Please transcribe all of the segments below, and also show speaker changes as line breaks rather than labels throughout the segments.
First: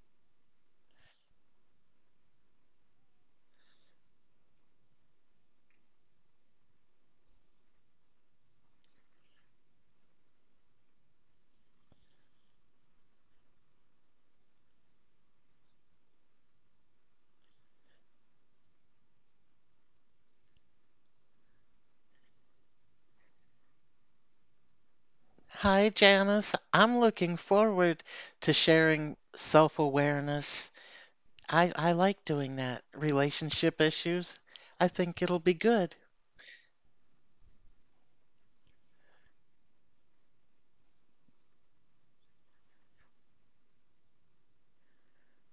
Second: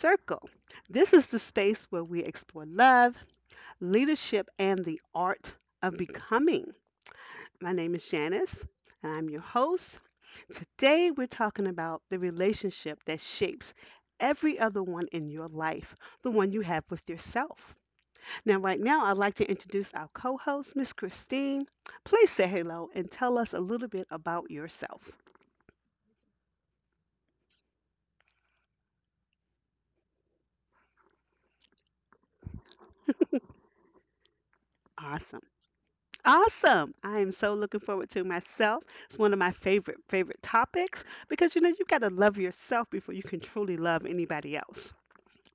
Circle. This is the space where we explore love, leadership, and the art of becoming. My name is Janice, and I'm your host. Today, we're talking about the relationship that shapes every other one in your life, the one you have with yourself. Now, right now, I'd like to introduce our co host, Miss Christine. Please say hello and tell us a little bit about yourself.
Hi, Janice. I'm looking forward to sharing self-awareness. I like doing that. Relationship issues. I think it'll
Awesome.
be good.
Awesome. I am so looking forward to it myself. It's one of my favorite, favorite topics because you know, you got to love yourself before you can truly love anybody else,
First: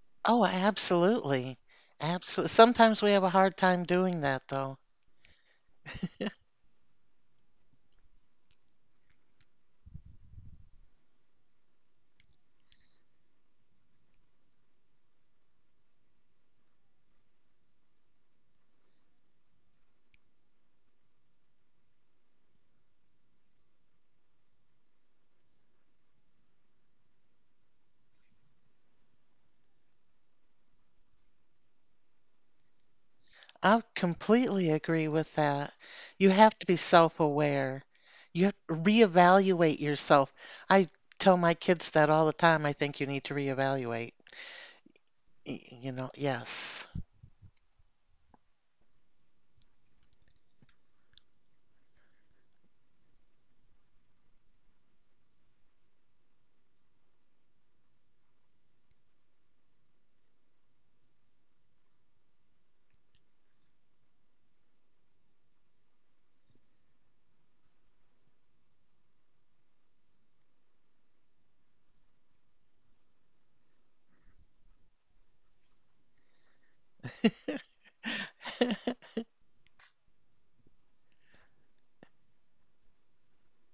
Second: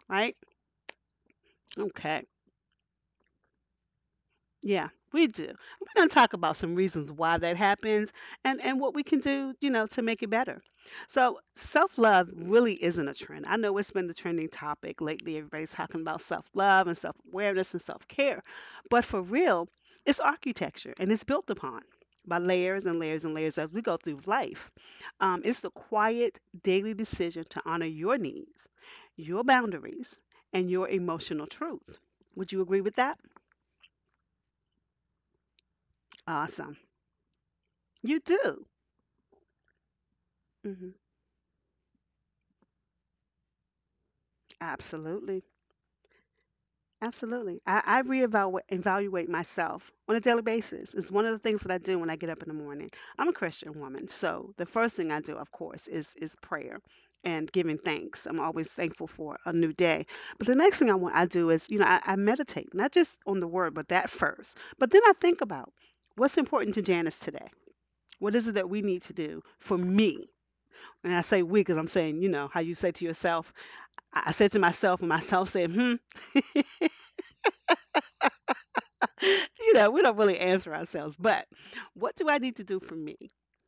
right?
Oh, absolutely.
Okay.
Absolutely. Sometimes we have a hard time doing that, though.
Yeah, we do. We're going to talk about some reasons why that happens and what we can do, you know, to make it better. So, self-love really isn't a trend. I know it's been the trending topic lately. Everybody's talking about self-love and self-awareness and self-care. But for real, it's architecture and it's built upon by layers and layers and layers as we go through life. It's the quiet daily decision to honor your needs, your boundaries, and your emotional truth. Would you agree with that?
I completely agree with that. You have to be
Awesome.
self-aware.
You
You have
do.
to reevaluate yourself. I
Mhm.
tell my kids that all the time. I think you need to reevaluate.
Absolutely.
You know, yes.
Absolutely. I reevaluate evaluate myself on a daily basis. It's one of the things that I do when I get up in the morning. I'm a Christian woman, so the first thing I do, of course, is prayer and giving thanks. I'm always thankful for a new day. But the next thing I do is, you know, I meditate, not just on the word, but that first. But then I think about what's important to Janice today. What is it that we need to do for me? And I say we because I'm saying, you know, how you say to yourself, I said to myself, and myself said, hmm, you know, we don't really answer ourselves. But what do I need to do for me?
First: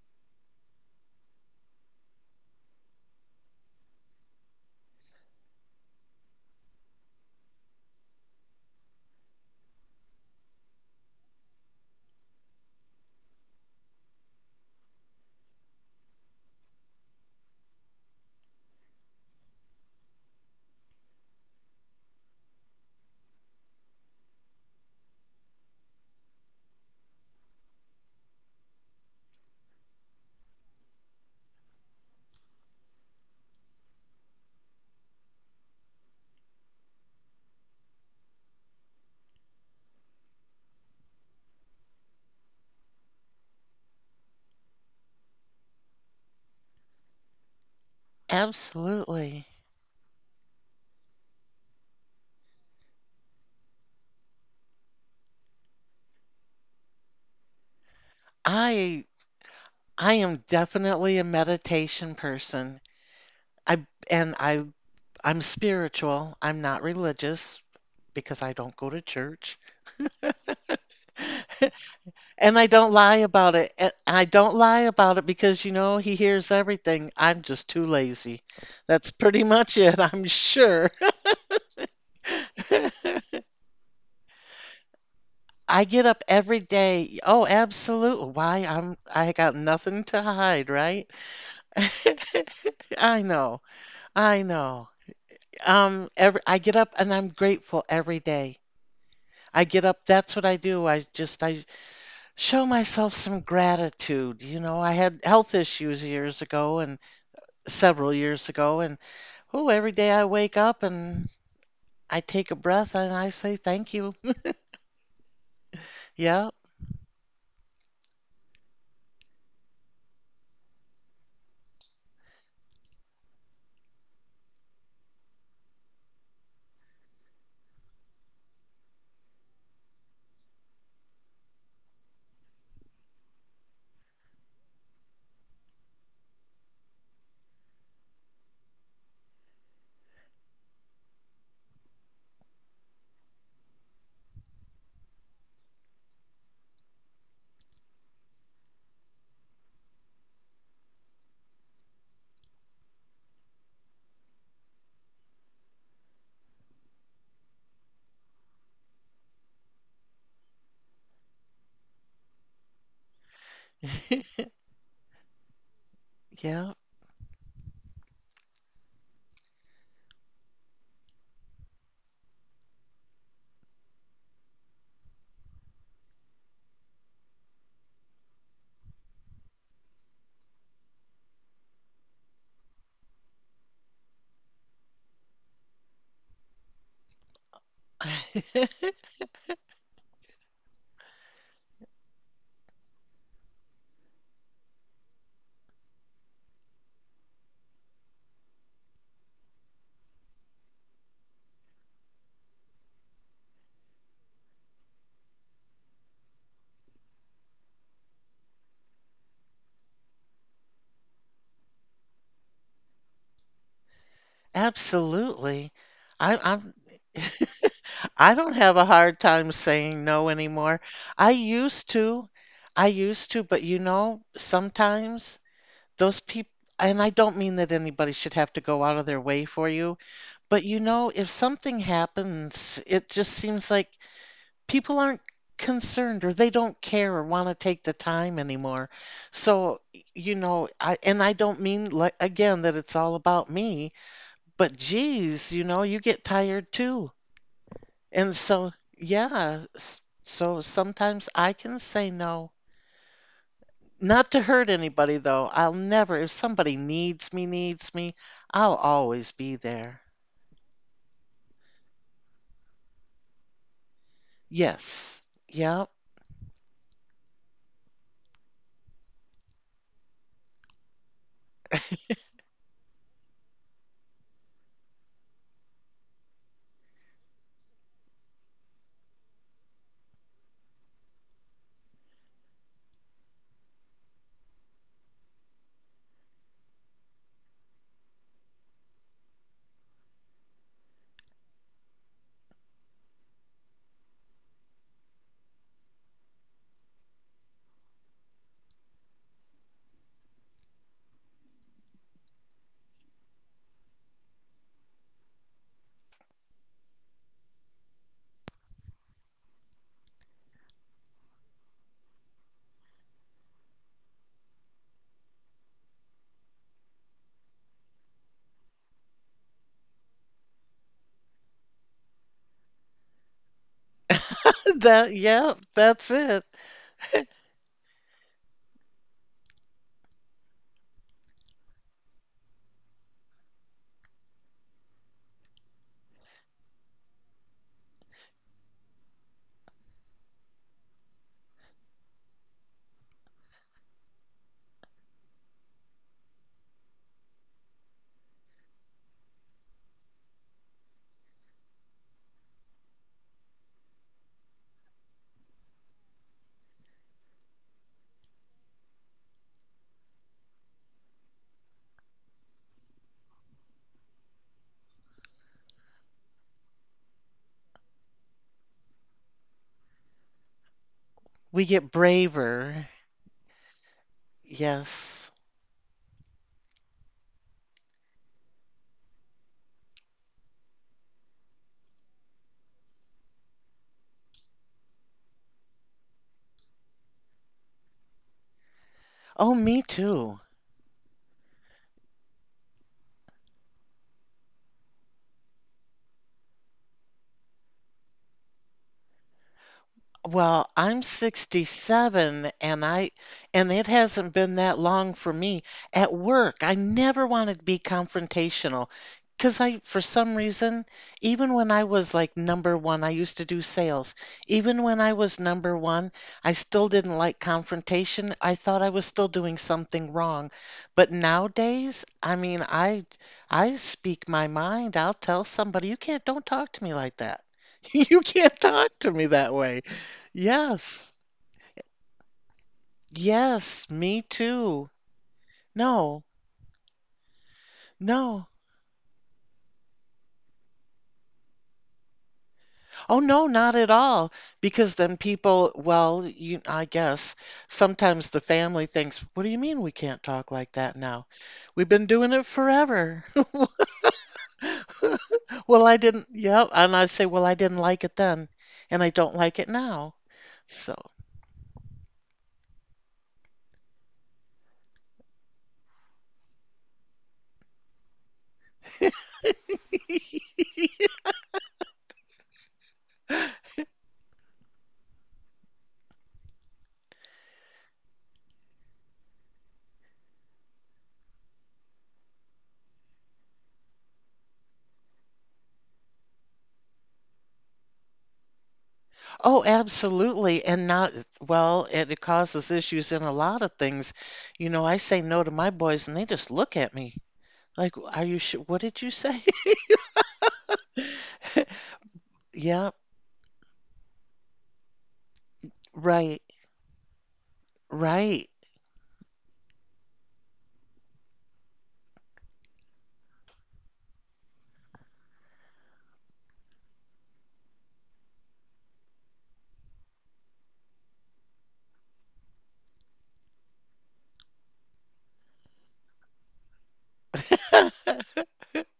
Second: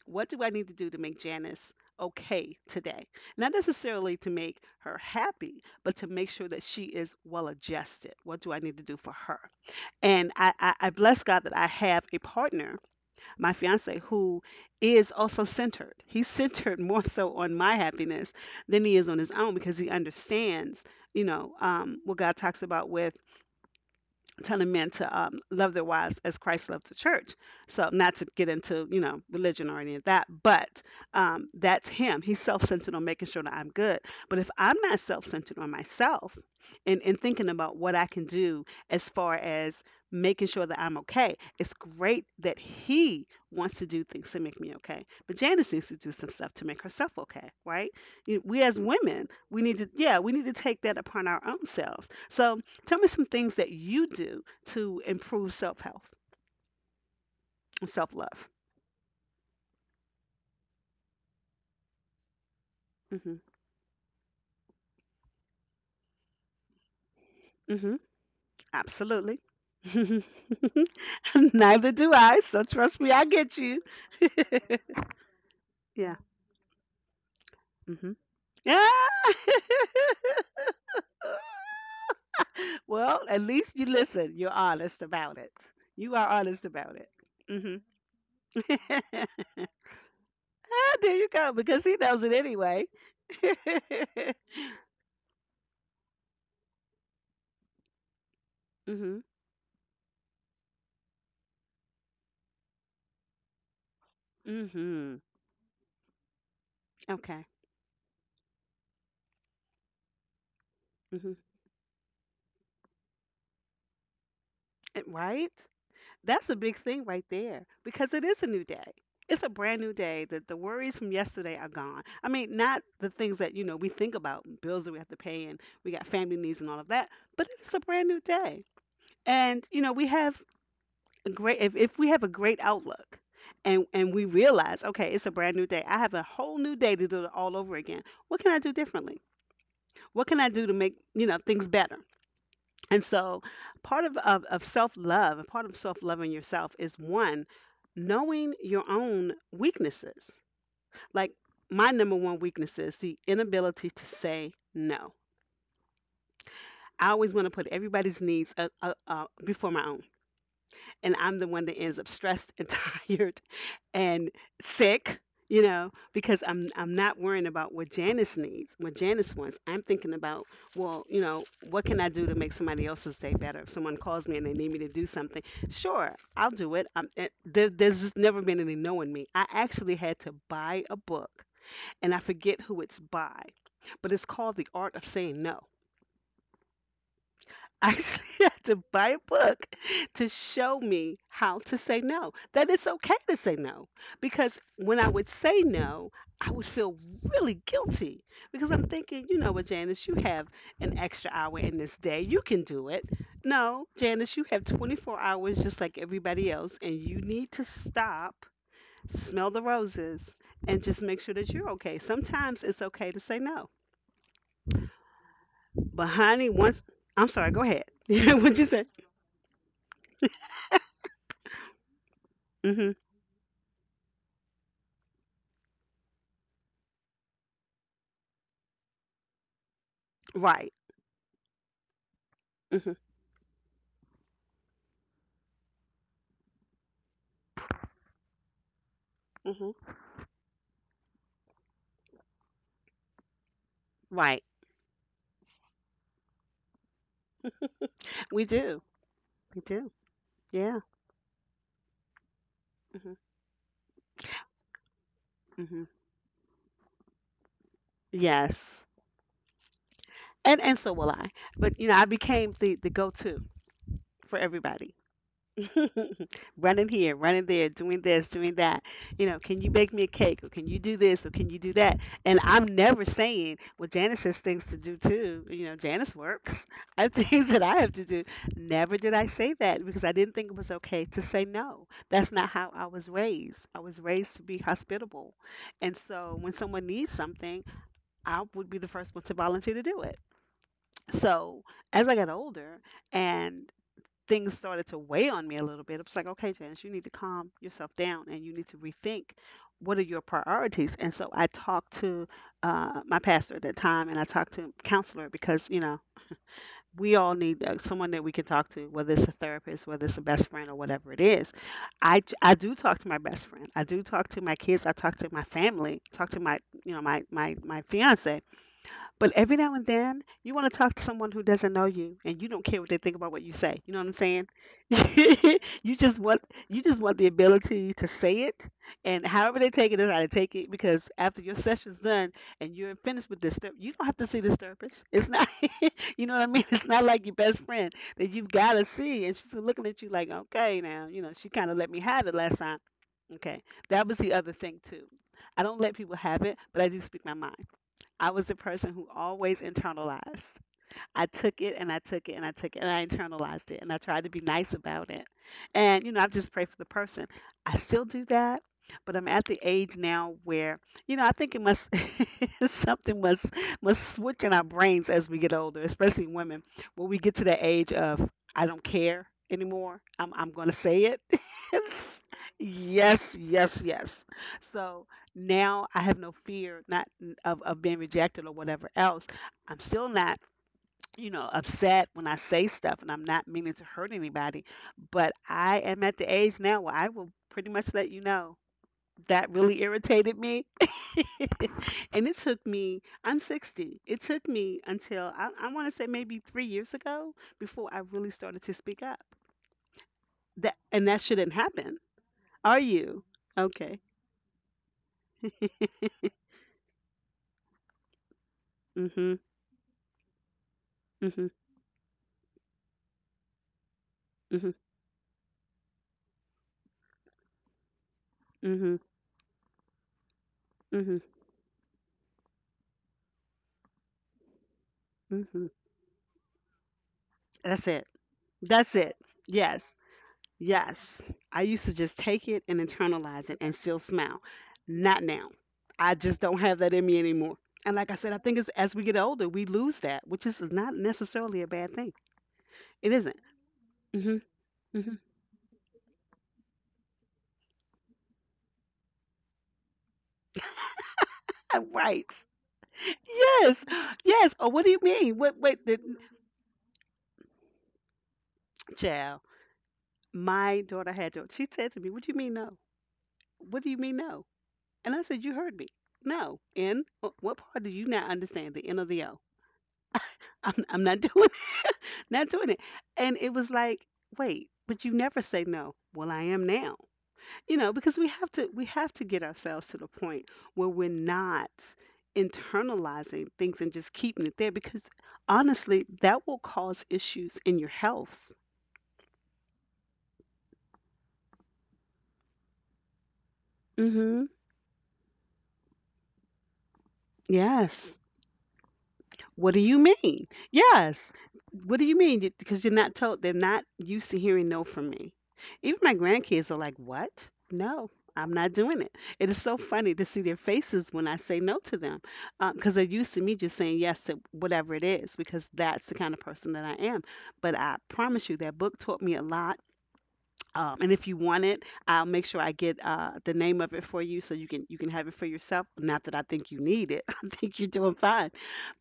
What do I need to do to make Janice okay today? Not necessarily to make her happy, but to make sure that she is well adjusted. What do I need to do for her? And I bless God that I have a partner, my fiance, who is also centered. He's centered more so on my happiness than he is on his own because he understands, you know, what God talks about with telling men to love their wives as Christ loved the church. So, not to get into, you know, religion or any of that, but that's him. He's self centered on making sure that I'm good. But if I'm not self centered on myself and thinking about what I can do as far as making sure that I'm okay, it's great that he wants to do things to make me okay. But Janice needs to do some stuff to make herself okay, right? You- We as women,
Absolutely.
we need to, yeah, we need to take that upon our own selves. So, tell me some things that you do to improve self health and self love.
I I am definitely a meditation person.
Hmm
I and I I'm spiritual. I'm not religious
hmm
because I don't go to
Absolutely.
church.
Neither do I.
And
So
I don't
trust me,
lie
I get
about it.
you.
And I don't lie about it because, you know, he
Yeah.
hears everything. I'm just too
hmm
lazy.
Yeah.
That's pretty much it, I'm sure.
Well, at least you listen. You're honest about it.
I get
You
up
are
every
honest about it.
day. Oh,
Hmm
absolutely. Why? I got nothing to hide,
Ah,
right?
there you go, because he knows it anyway.
I know. I know. Every I get up and I'm grateful every day.
Mhm.
I get up, that's what I do. I show myself some gratitude. You know, I
Mhm.
had health issues years ago and
Okay.
several years ago and oh, every day I wake up and
Mhm.
I take a breath and I say thank you.
Eh, right? That's
Yeah.
a big thing right there because it is a new day. It's a brand new day that the worries from yesterday are gone. I mean, not the things that, you know, we think about, bills that we have to pay and we got family needs and all of that, but it's a brand new day. And, you know, we have a great if we have a great outlook and we realize, okay, it's a brand new day. I have a whole new day to do it all over again. What can I do differently? What can I do to make, you know, things better? And so part of self love, part of self loving yourself is one, knowing your own weaknesses. Like my number one weakness is the inability to say no. I always want to put everybody's needs before my own. And I'm the one that ends up stressed and tired and sick, you know, because I'm
Yeah.
I'm not worrying about what Janice needs, what Janice wants. I'm thinking about, well, you know, what can I do to make somebody else's day better? If someone calls me and they need me to do something, sure, I'll do it. There's just never been any no in me. I actually had to buy a book, and I forget who it's by, but it's called The Art of Saying No actually had to buy a book to show me how to say no. That it's okay to say no. Because when I would say no, I would feel really guilty because I'm thinking, you know what, Janice, you have an extra hour in this day. You can do it. No, Janice, you have 24 hours just like everybody else, and you need to stop, smell the roses, and just make sure that you're okay. Sometimes it's okay to say no.
Absolutely.
But,
I,
honey,
I'm
once I'm sorry, go ahead.
I don't
What'd you
have
say?
a hard time saying no anymore. I used to.
Mm-hmm.
I used to, but you know, sometimes those people, and I don't mean that anybody should have to go out of their way for you, but
Right.
you know, if something happens,
Mhm.
it just seems like people aren't concerned or they don't care or want to take the time anymore.
Mhm.
So, you know, and I don't mean like again that it's all about me.
Right.
But geez, you know, you get tired too. And
We
so,
do. We
yeah,
do.
so
Yeah.
sometimes I can say no.
Mhm.
Not to hurt anybody, though. I'll
Mhm.
never, if somebody needs me, I'll
Yes.
always be there.
And so will I. But you know, I became the go-to for everybody.
Yes. Yep.
Running here, running there, doing this, doing that. You know, can you bake me a cake or can you do this or can you do that? And I'm never saying, well, Janice has things to do too. You know, Janice works. I have things that I have to do. Never did I say that because I didn't think it was okay to say no. That's not how I was raised. I was raised to be hospitable. And so when someone needs something, I would be the first one to volunteer to do it. So as I got older, and things started to weigh on me a little bit. It was like, okay, Janice, you need to calm yourself down and you need to rethink what are your priorities. And so I talked to my pastor at that time and I talked to a counselor because, you know, we all need someone that we can talk to, whether it's a therapist, whether it's a best friend, or whatever it is. I do talk to my best friend. I do talk to my kids. I talk to my family. Talk to my you know my fiance but every now and then, you want to talk to someone who doesn't know you, and you don't care what they think about what you say. You know what I'm saying?
That, yep,
You
that's
just want
it.
you just want the ability to say it, and however they take it is how they take it. Because after your session's done and you're finished with this, you don't have to see this therapist. It's not, you know what I mean? It's not like your best friend that you've got to see, and she's looking at you like, okay, now you know she kind of let me have it last time. Okay, that was the other thing too. I don't let people have it, but I do speak my mind. I was the person who always internalized. I took it and I took it and I took it and I internalized it and I tried to be nice about it. And, you know, I just pray for the person. I still do that, but I'm at the age now where, you know, I think it must, something must switch in our brains as we get older, especially women, when we get to the age of, I don't care anymore. I'm going to say it.
We get braver.
Yes, yes, yes. So,
Yes.
now I have no fear not n- of being rejected or whatever else. I'm still not you know, upset when I say stuff and I'm not meaning to hurt anybody. But I am at the age now where I will pretty much let you know that
Oh, me
really
too.
irritated me. And it took me, I'm 60, it took me until I want to say maybe 3 years ago before I really started to speak up.
Well,
That
I'm
And that shouldn't happen.
67
Are
and I
you?
and it
Okay.
hasn't been that long for me at work. I never wanted to be confrontational
Mm-hmm.
because I for some reason
Mm-hmm.
even when I was like number one, I used to do sales.
Mm-hmm.
Even when I was number one, I still didn't like confrontation. I thought I
Mm-hmm.
was still doing something wrong. But
Mm-hmm.
nowadays, I mean, I speak my mind. I'll tell
Mm-hmm.
somebody, you can't don't talk to me like that.
That's it.
You can't
That's
talk to
it.
me that way.
Yes.
Yes,
Yes, I used to just take it and internalize it and
yes,
still
me
smile.
too.
Not now. I
No,
just don't have that in me anymore. And like I said, I
no.
think it's as we get older, we lose that, which is not necessarily a bad thing. It
Oh,
isn't.
no, not at all. Because
Mm-hmm. Mm-hmm.
then people, well, you, I guess sometimes the family thinks, what do you mean we can't talk like that now? We've been
Right.
doing it forever.
Yes. Yes. Oh, what do you mean? What? Wait.
Well, I didn't, yep. And I say, well, I didn't like it then, and I don't
Child,
like it now.
my
So,
daughter She said to me, "What do you mean no? What do you mean no?" And I said, "You heard me. No. In what part do you not understand? The N or the O? I'm not doing not doing it. And it was like, wait, but you never say no. Well, I am now. Because we have to get ourselves to the point where we're not internalizing things and just keeping it there because honestly, that will cause issues in your health.
oh, absolutely. And not, well, it causes issues in a lot of things.
Mhm.
You know, I say no to my boys, and they just look at me. Like,
Yes.
are you sure? What did you say?
What do you mean? Yes. What do you mean? Because
Yeah,
you're not told, they're not used to hearing no from me. Even my
right,
grandkids are like, what? No,
right.
I'm not doing it. It is so funny to see their faces when I say no to them because they're used to me just saying yes to whatever it is because that's the kind of person that I am. But I promise you, that book taught me a lot, and if you want it, I'll make sure I get the name of it for you so you can have it for yourself. Not that I think you need it. I think you're doing fine.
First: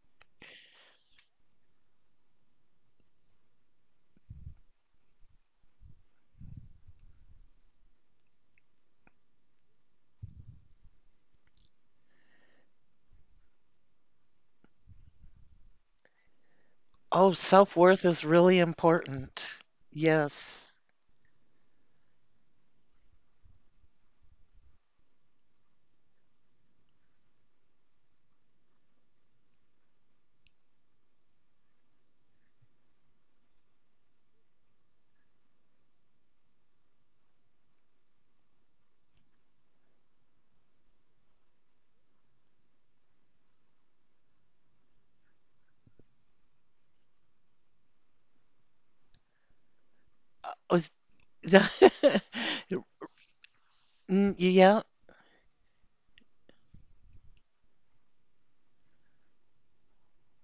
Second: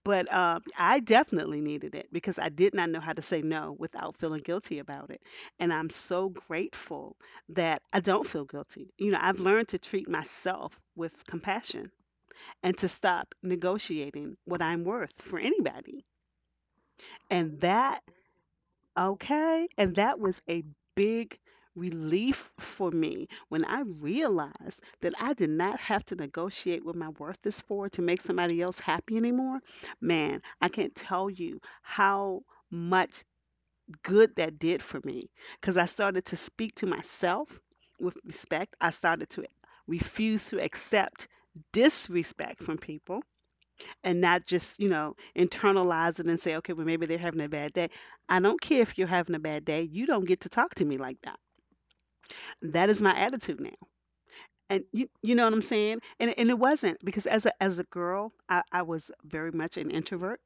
But I definitely needed it because I did not know how to say no without feeling guilty about it. And I'm so grateful that I don't feel guilty. You know, I've learned to treat myself with compassion and to stop negotiating what I'm worth for anybody.
Oh,
And that
self-worth is really important.
Okay. And that was a
Yes.
big relief for me when I realized that I did not have to negotiate what my worth is for to make somebody else happy anymore. Man, I can't tell you how much good that did for me because I started to speak to myself with respect. I started to refuse to accept disrespect from people and not just, you know, internalize it and say, okay, well, maybe they're having a bad day. I don't care if you're having a bad day. You don't get to talk
Uh,
to me like that. That is my attitude now.
mm, yeah,
And you know what I'm saying? And it wasn't because as a girl, I was very much an introvert.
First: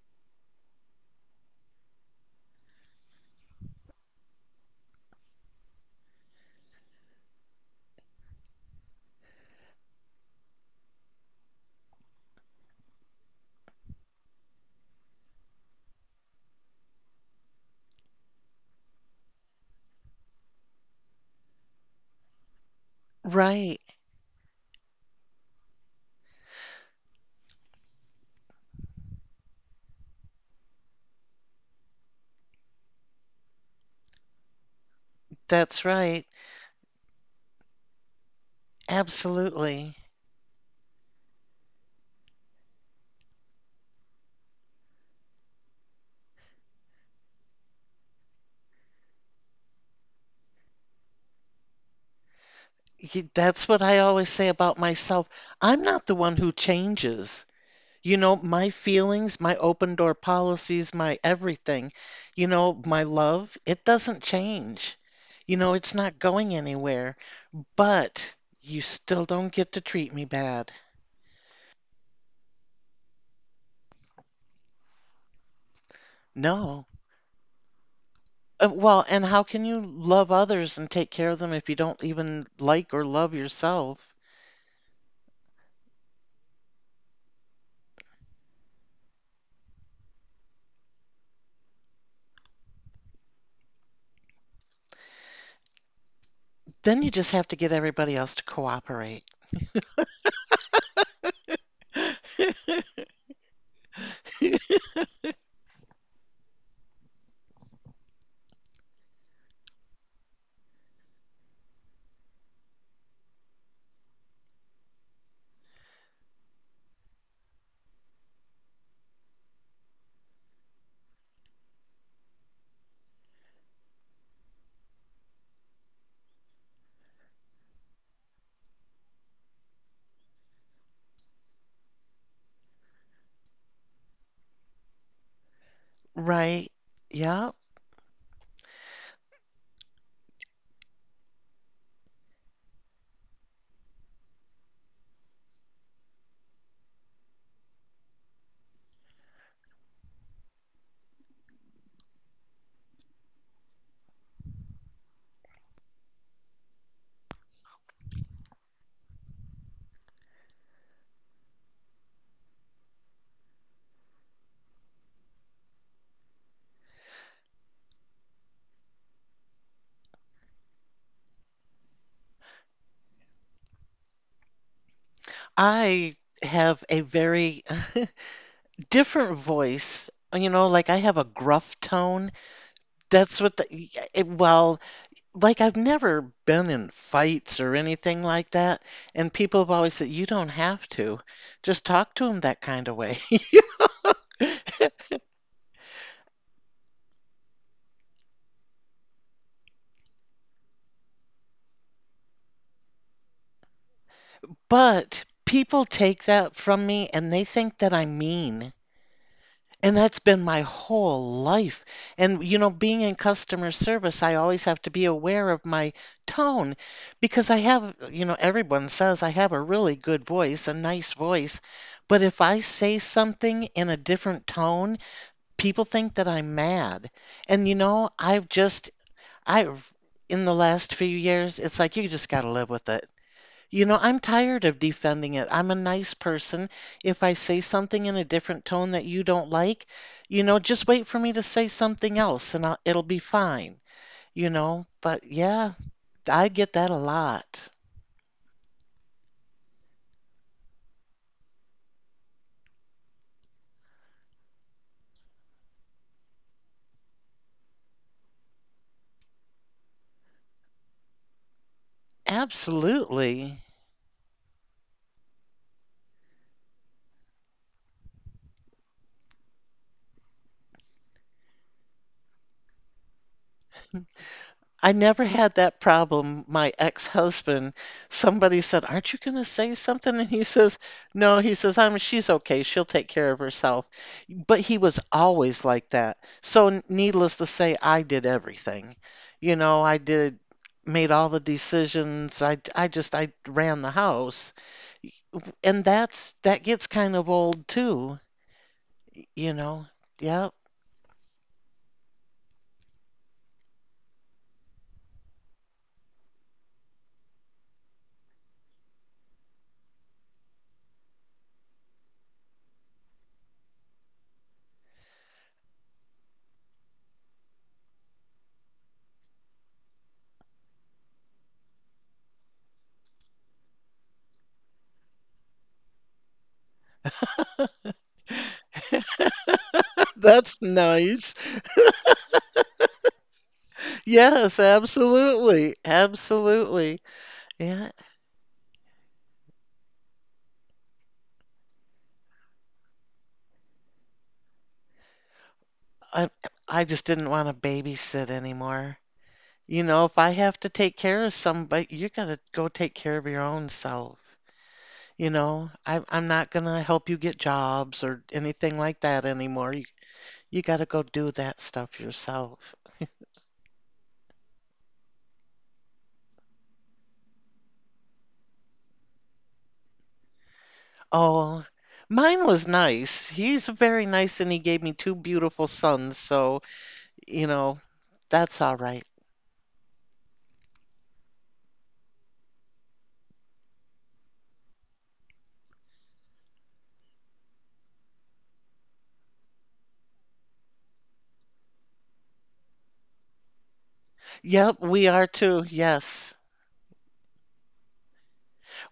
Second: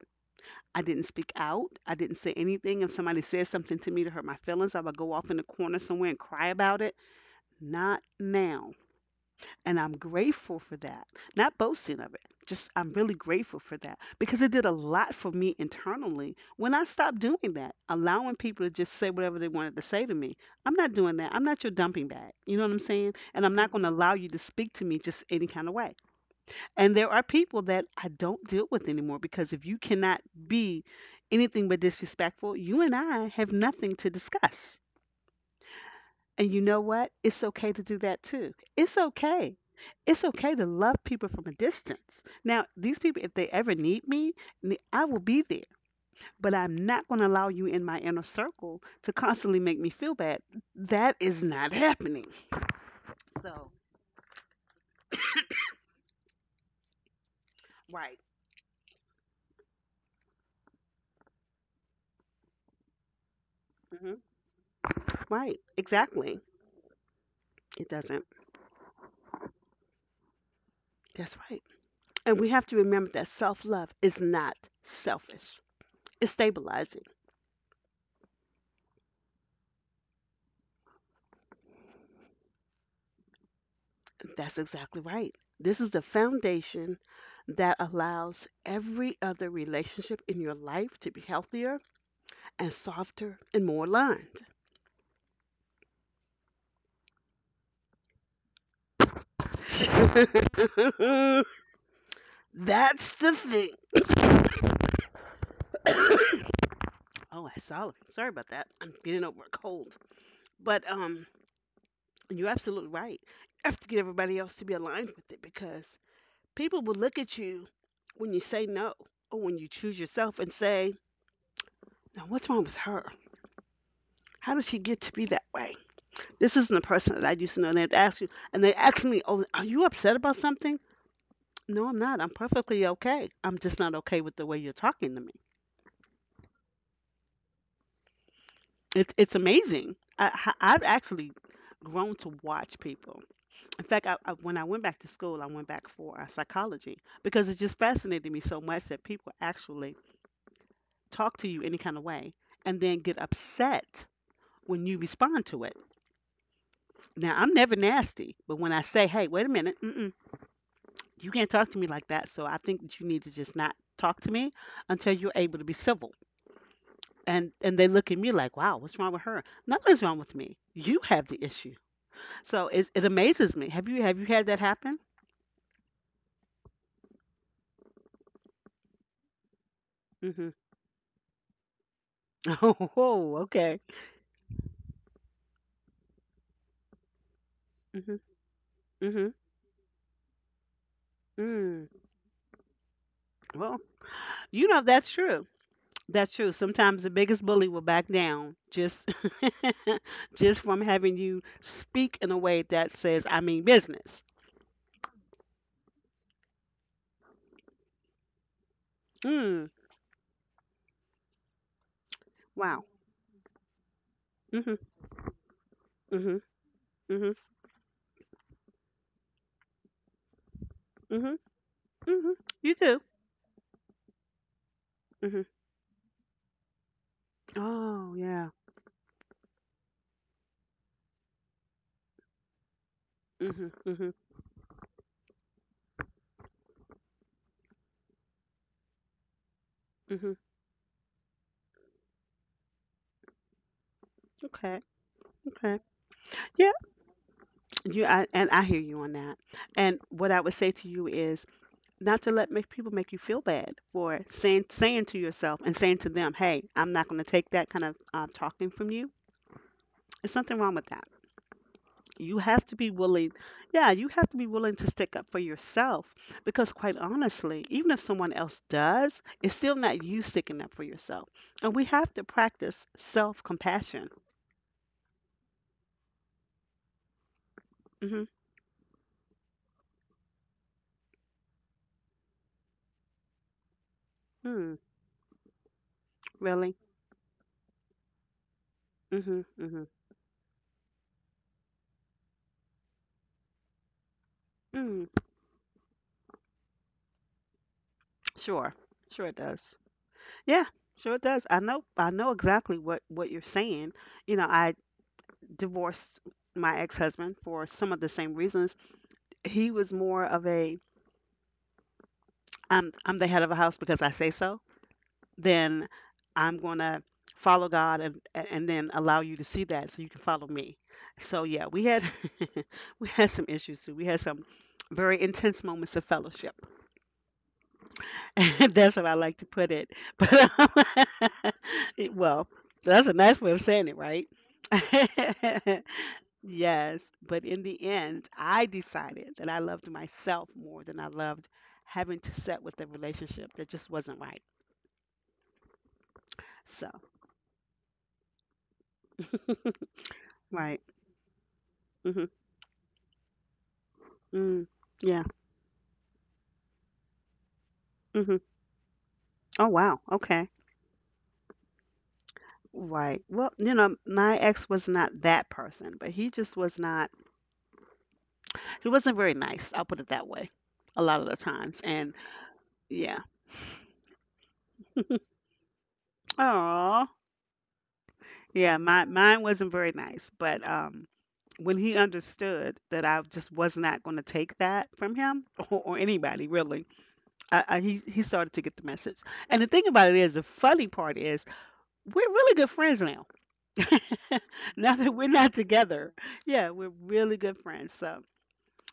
I didn't speak out. I didn't say anything. If somebody said something to me to hurt my feelings, I would go off in the corner somewhere and cry about it. Not now. And I'm grateful for that. Not boasting of it, just I'm really grateful for that because it did a lot for me internally when I stopped doing that, allowing people to just say whatever they wanted to say to me. I'm not doing that. I'm not your dumping bag. You know what I'm saying? And I'm not
right.
going to allow you to speak to me just any kind of way. And there are people that I don't deal with anymore because if you cannot be anything but disrespectful, you and I have nothing to discuss,
That's right.
and you know what? It's okay to do that too. It's okay.
Absolutely.
It's okay to love people from a distance. Now, these people, if they ever need me, I will be there, but I'm not going to allow you in my inner circle to constantly make me feel bad. That is not happening.
That's
So,
what I always say about myself. I'm not the one who changes. You
right.
know, my feelings, my open door policies, my everything, you know, my love, it
Hmm.
doesn't change. You
Right.
know, it's not
Exactly.
going anywhere,
It doesn't.
but you still don't get to treat me bad.
That's right. And we have to remember that self love is not selfish, it's
No.
stabilizing.
Well, and how can you love others and take care of them if you don't even like or love yourself?
That's exactly right. This is the foundation that allows every other relationship in your life to be healthier and softer and more aligned.
Then you just have to get everybody else to cooperate.
That's the thing. Oh, I saw it. Sorry about that. I'm getting over a cold. But you're absolutely right. You have to get everybody else to be aligned with it because people will look at you when you say no or when you choose yourself and say, now what's wrong with her? How did she get to be that way? This isn't the person that I used to know. And they'd ask you, and they ask me, "Oh, are you upset about something?" No, I'm not. I'm perfectly okay. I'm just not okay with the way you're talking to me.
Right. Yeah.
It's amazing. I've actually grown to watch people. In fact, when I went back to school, I went back for psychology because it just fascinated me so much that people actually talk to you any kind of way and then get upset when you respond to it. Now, I'm never nasty, but when I say, "Hey, wait a minute," mm-mm, you can't talk to me like that, so I think that you need to just not talk to me until you're able to be civil, and they look at me like, wow, what's wrong with her? Nothing's wrong with me. You have the issue. So it amazes me. Have you had that happen?
I have a very different voice.
Mm-hmm.
You know, like I have a gruff tone.
Oh,
That's what the,
okay.
it, well, like I've never been in fights or
Mm-hmm.
anything like that.
Mm-hmm.
And people have always said, you don't have to. Just
Mm.
talk to them that kind of way.
Well, you know, that's true. That's true. Sometimes the biggest bully will back down just just from having you speak in a way that says I mean business.
But people take that from me and they think that I'm mean.
Mm.
And that's been my whole life. And, you know,
Wow.
being in customer service, I always
Mm-hmm.
have to be aware of my
Mm-hmm.
tone because I have, you know, everyone says I have a really good voice, a nice
Mm-hmm.
voice. But
Mhm.
if I
You
say
too.
something in a different tone,
Mhm.
people think that I'm mad. And, you know,
Oh,
I've
yeah.
just, I've, in the last few years, it's like you just got to live with it.
Mhm.
You know,
Mhm.
I'm tired of defending it. I'm a nice person. If I say something in a different tone that you don't like,
Mhm.
you know, just wait for me to say something else and it'll be fine, you
Okay.
know. But yeah,
Okay.
I get
Yeah.
that a lot.
You I, and I hear you on that. And what I would say to you is not to let make people make you feel bad for saying to yourself and saying to them, "Hey, I'm not going to take that kind of talking from you." There's something wrong with that. You have to be willing
Absolutely.
Yeah, you have to be willing to stick up for yourself, because quite honestly, even if someone else does, it's still not you sticking up for yourself. And we have to practice self-compassion.
I never had that problem. My ex-husband,
Hmm.
somebody said, "Aren't you gonna say something?" And he says, "No." He says, "I'm she's okay. She'll take care of herself." But he
Mm,
was always like that. So
really.
needless to say, I did everything.
Hmm.
You know,
Hmm.
I did made all the decisions. I ran the house.
Mm,
And that gets kind of old too,
sure. Sure it
you
does.
know. Yeah.
Yeah, sure it does. I know exactly what you're saying. You know, I divorced my ex-husband for some of the same reasons. He was more of a I'm the head of a house because I say so. Then I'm going to follow God, and then allow you to see that so you can follow me. So yeah, we had we had some issues too. We had some very intense moments of fellowship. That's how I like to put it. But
That's nice.
well, that's a nice way of saying it, right?
Yes, absolutely.
Yes,
Absolutely.
but in the
Yeah,
end, I decided that I loved myself more than I loved having to set with a relationship that just wasn't right.
I I
So,
just didn't want to babysit anymore. You know, if I have to
right.
take care of somebody, you
Mm-hmm.
gotta go take care of your own self.
Mm, yeah.
You know, I'm not gonna help you get jobs or
Mhm.
anything like that
Oh,
anymore. You,
wow. Okay.
you gotta go do that stuff yourself.
Right. Well, you know, my ex was not that person, but he just was not, he wasn't very nice. I'll put it that way, a lot of the
Oh,
times. And
mine was
yeah.
nice. He's very nice and he gave me two beautiful sons, so,
Oh,
you know, that's all
yeah.
right.
Mine wasn't very nice, but, when he understood that I just was not going to take that from him or anybody really, he, started to get the message. And the thing about it is, the funny part is, we're really good friends now.
Yep,
Now
we
that we're
are
not
too.
together,
Yes.
yeah, we're really good friends. So,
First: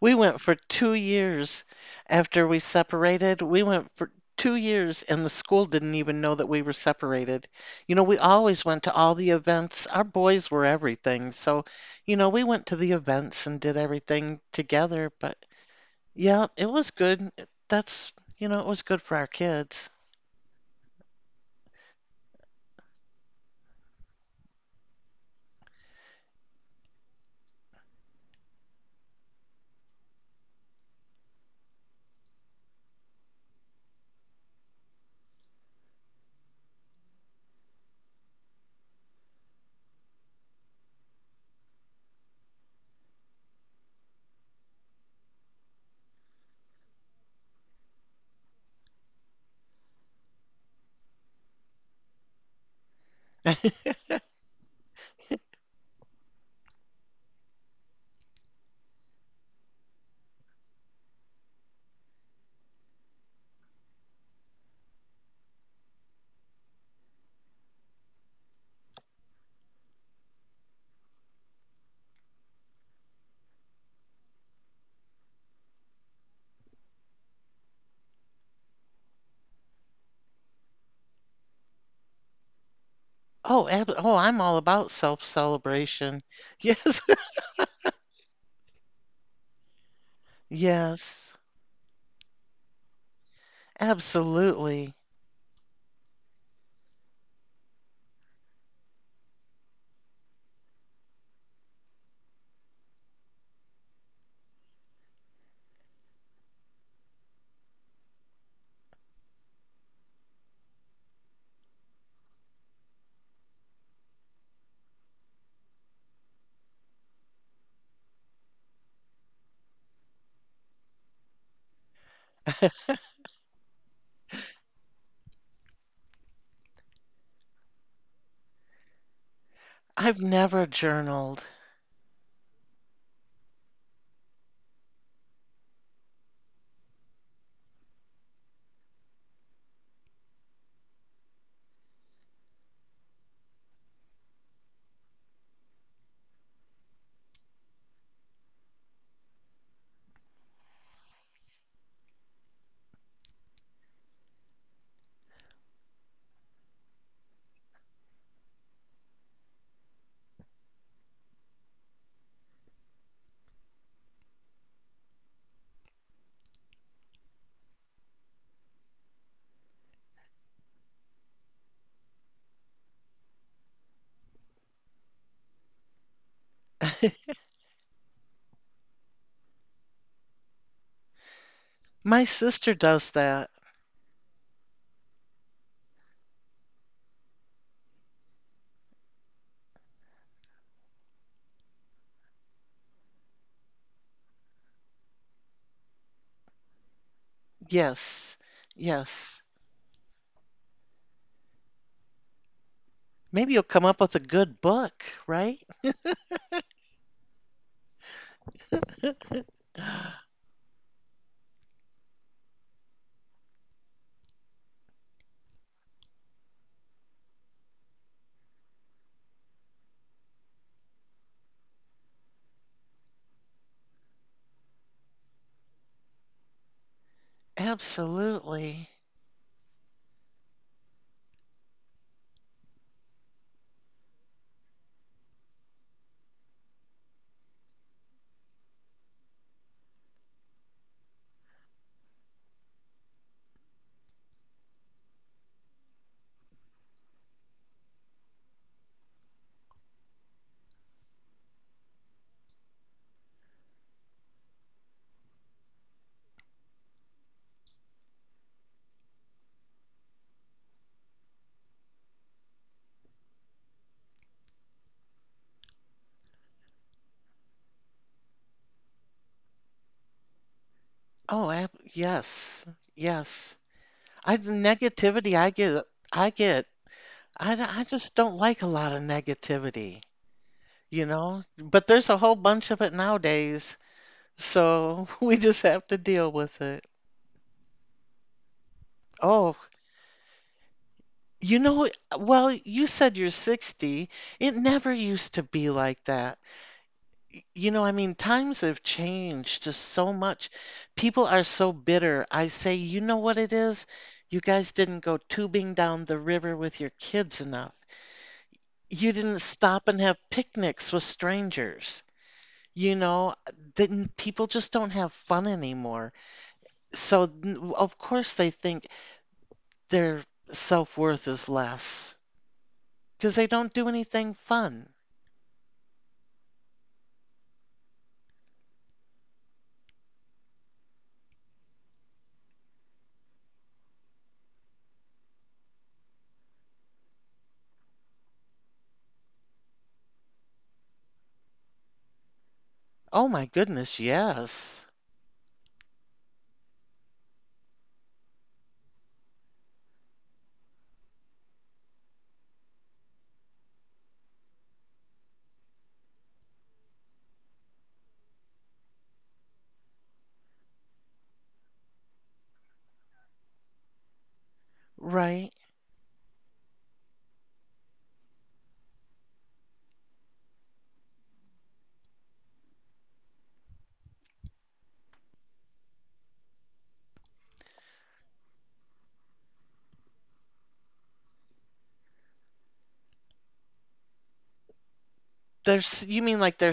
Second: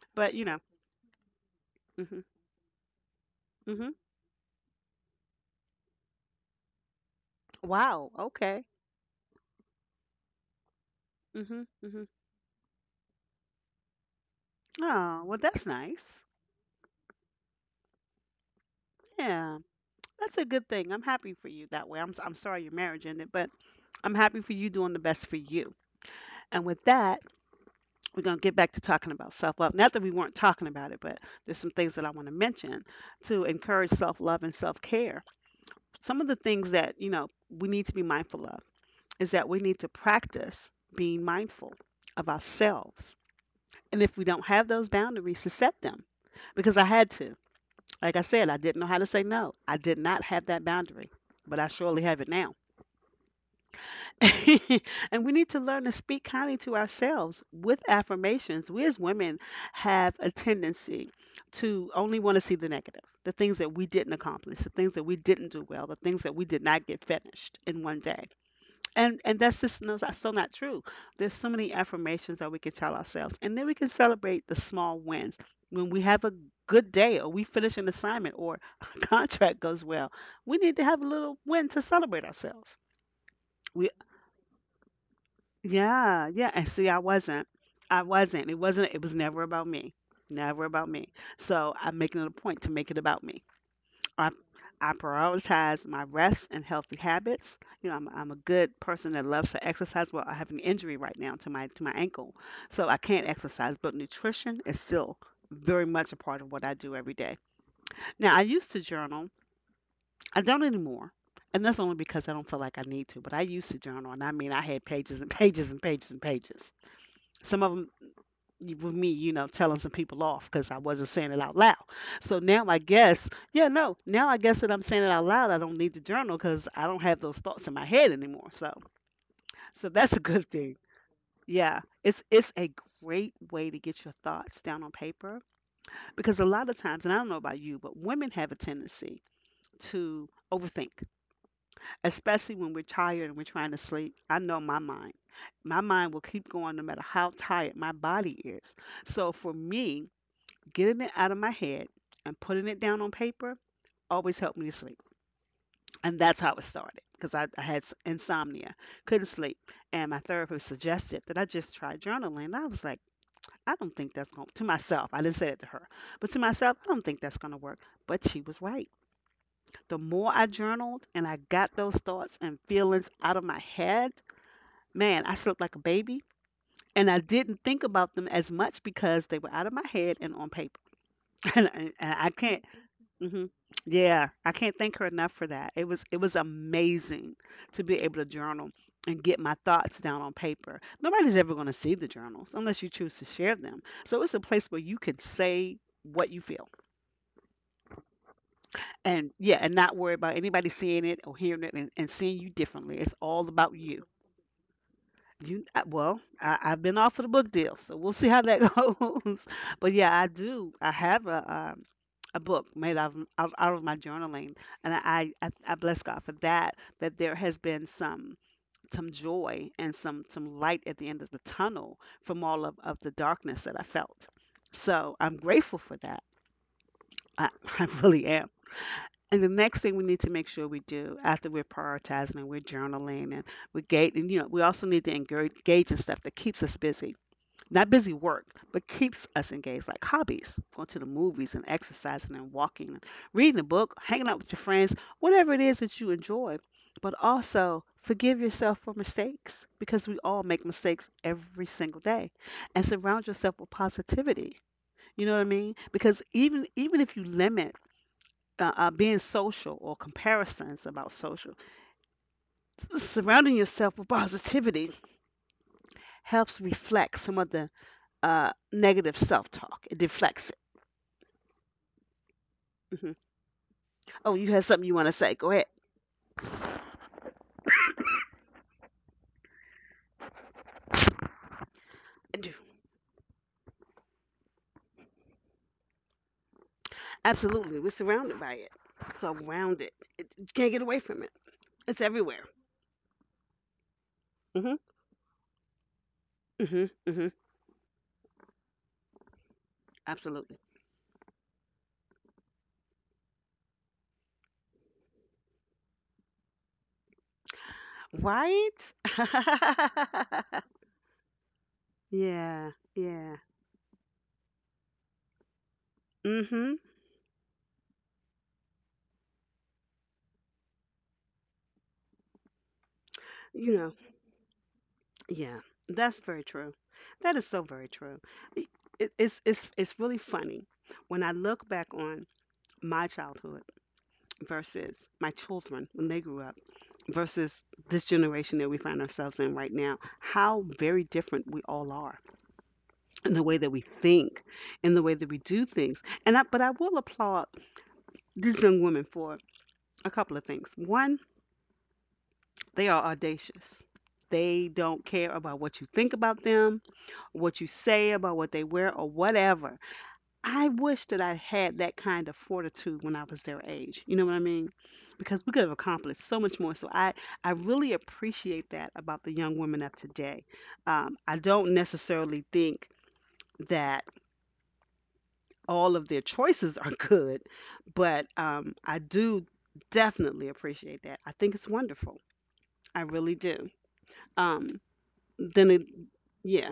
We
but
went
you
for
know,
2 years
hmm
after we separated. We
hmm
went for 2 years, and the school didn't even know that we were separated. You know,
wow,
we always
okay,
went to all the events. Our boys were everything.
hmm
So,
hmm
you know, we went to the events and did everything together.
oh,
But
well, that's nice.
yeah, it was good. That's, it was good for our
Yeah,
kids.
that's a good thing. I'm happy for you that way. I'm sorry your marriage ended, but I'm happy for you doing the best for you. And with that, we're gonna get back to talking about self love. Not that we weren't talking about it, but there's some things that I want to mention to encourage self love and self care. Some of the things that you know we need to be mindful of is that we need to practice being mindful of ourselves. And if we don't have those boundaries, to set them. Because I had to. Like I said, I didn't know how to say no. I did not have that boundary, but I surely have it now. And we need to learn to speak kindly to ourselves with affirmations. We as women have a tendency to only want to see the negative, the things that we didn't accomplish, the things that we didn't do well, the things that we did not get finished in one day. And that's just no, that's still not true. There's so many affirmations that we can tell ourselves, and then we can celebrate the small wins. When we have a good day, or we finish an assignment, or a contract goes well, we need to have a little win to celebrate ourselves.
Oh, ab
We,
oh, I'm all about self-celebration.
yeah, yeah. And see, I
Yes,
wasn't, I wasn't. It was never about me. Never about me.
yes,
So I'm making it a point to make it about me. I, I
absolutely.
prioritize my rest and healthy habits. You know, I'm a good person that loves to exercise. Well, I have an injury right now to my ankle, so I can't exercise. But nutrition is still very much a part of what I do every day. Now, I used to journal. I don't anymore. And that's only because I don't feel like I need to, but I used to journal, and I mean, I had pages and pages and pages and pages. Some of them with me, telling some people off because I wasn't saying it out loud. So now I guess, yeah, no, now I guess that I'm saying it out loud. I don't need the journal because I don't have those thoughts in my head anymore. So that's a
I've
good
never
thing.
journaled.
Yeah, it's a great way to get your thoughts down on paper because a lot of times, and I don't know about you, but women have a tendency to overthink, especially when we're tired and we're trying to sleep. I know my mind. My mind will keep going no matter how tired my body is. So for me, getting it out of my head and putting it down on paper always helped me to sleep. And that's how it started because I had insomnia, couldn't sleep. And my therapist suggested that I just try journaling. And I was like, I don't think that's going to myself, I didn't say it to her, but to myself, I don't think that's going to work. But she was right. The more I journaled and I got those thoughts and feelings out of my head, man, I slept like a baby. And I didn't think about them as much because they were out of my head and on paper. And
My
I can't
sister does
hmm.
that.
Yeah, I can't thank her enough for that. It was amazing to be able to journal and get my thoughts down on paper. Nobody's ever going to see the journals unless you choose to share them. So it's a place where you can say what you feel
Yes.
and
Yes.
yeah, and not worry about anybody seeing it or hearing it and seeing you differently. It's all
Maybe you'll
about
come up
you.
with a good book, right?
I've been offered a book deal, so we'll see how that goes. But yeah, I do. I have a book made out out of my journaling and I bless God for that, that there has been some joy and some light at the end of the tunnel from all of the darkness that I felt. So I'm grateful for that. i, I really am.
Absolutely.
And the next thing we need to make sure we do after we're prioritizing and we're journaling and we're gating, you know, we also need to engage in stuff that keeps us busy, not busy work, but keeps us engaged, like hobbies, going to the movies and exercising and walking, and reading a book, hanging out with your friends, whatever it is that you enjoy. But also forgive yourself for mistakes because we all make mistakes every single day. And surround yourself with positivity. You know what I mean? Because even if you limit being social or comparisons about social, surrounding yourself with positivity helps reflect some of the negative self talk. It deflects
Oh, ab yes.
hmm.
Yes. I
Oh, you have something you want to
negativity
say?
I
Go ahead.
get I get I just don't like a lot of negativity, you know? But there's a whole
I do.
bunch of it nowadays, so we just have to deal with it.
Absolutely, we're surrounded by it.
Oh,
Surrounded. It, you can't get away from it.
you know,
It's everywhere.
well, you said you're 60. It
Hmm
never used to be like that.
hmm hmm.
You know, I mean, times have changed just so much.
Absolutely.
People are so bitter. I say, you know what it is? You guys didn't go tubing down the river with your kids enough.
Right?
You didn't stop and have picnics with strangers.
Yeah.
You know,
Yeah.
then people just don't have fun anymore.
Hmm.
So, of course, they think their self-worth is less because they don't
You
do
know.
anything fun.
Yeah. That's very true. That is so very true. I- it, it's really funny when I look back on my childhood versus my children when they grew up, versus this generation that we find ourselves in right now, how very different we all are
Oh
in the
my
way that we
goodness,
think,
yes.
in the way that we do things. But I will applaud these young women for a couple of things. One, they are audacious. They don't care about what you think about them, what you say about what they wear, or whatever. I wish that I had that kind of fortitude when I was their age. You know what I mean? Because
Right.
we could have accomplished so much more. So I really appreciate that about the young women of today. I don't necessarily think that all of their choices are good, but I do definitely appreciate that. I think it's wonderful. I really do. Um, then it,
There's you mean like their
yeah,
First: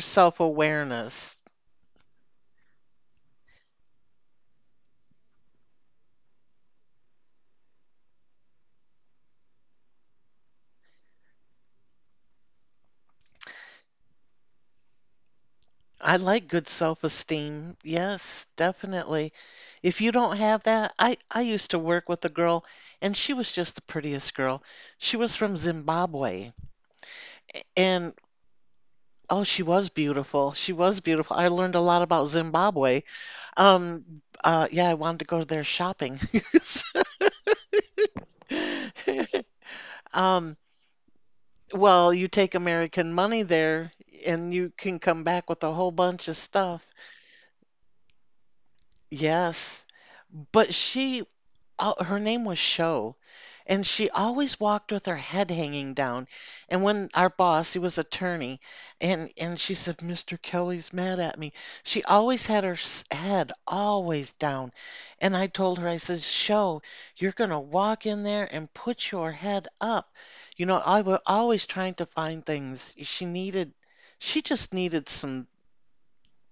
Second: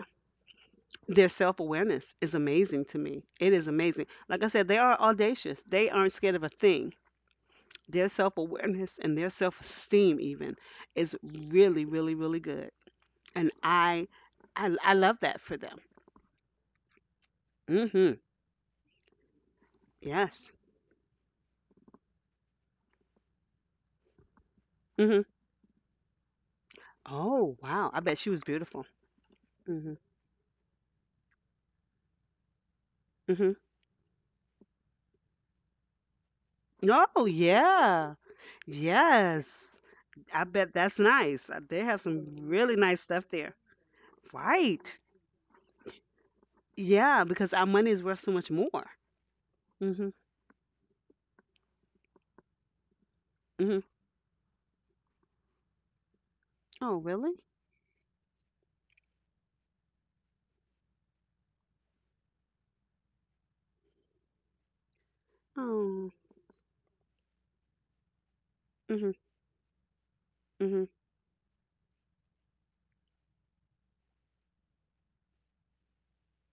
their self awareness is amazing to me. It is amazing. Like I said, they are audacious. They aren't scared of a thing. Their self awareness and their self esteem even is really, really, really good. And I love that for them.
I like good self-esteem.
Hmm.
Yes, definitely. If you don't
Yes.
have that, I used to work with a girl and she was just the prettiest girl. She
Hmm.
was from Zimbabwe
Oh wow! I
and
bet she was beautiful.
oh, she was
Hmm
beautiful. She was beautiful. I learned a lot about Zimbabwe.
hmm.
Yeah, I wanted to go there shopping.
Oh yeah. Yes. I
Um,
bet that's nice. They have
well,
some
you
mhm.
take
Really nice
American
stuff
money
there.
there and you can
Right.
come back with a whole bunch of stuff.
Yeah, because our money is worth so much more.
Yes,
Hmm
but her name was Sho,
hmm.
and she always walked with her head hanging down. And
Oh
when our
really?
boss, he was attorney, and she said, "Mr. Kelly's mad at me," she always had her head always down. And I told her, I
Oh.
says, "Sho, you're gonna walk in there and
Hmm
put your head up." You
hmm
know,
hmm
I was always trying to find things she needed. She just needed some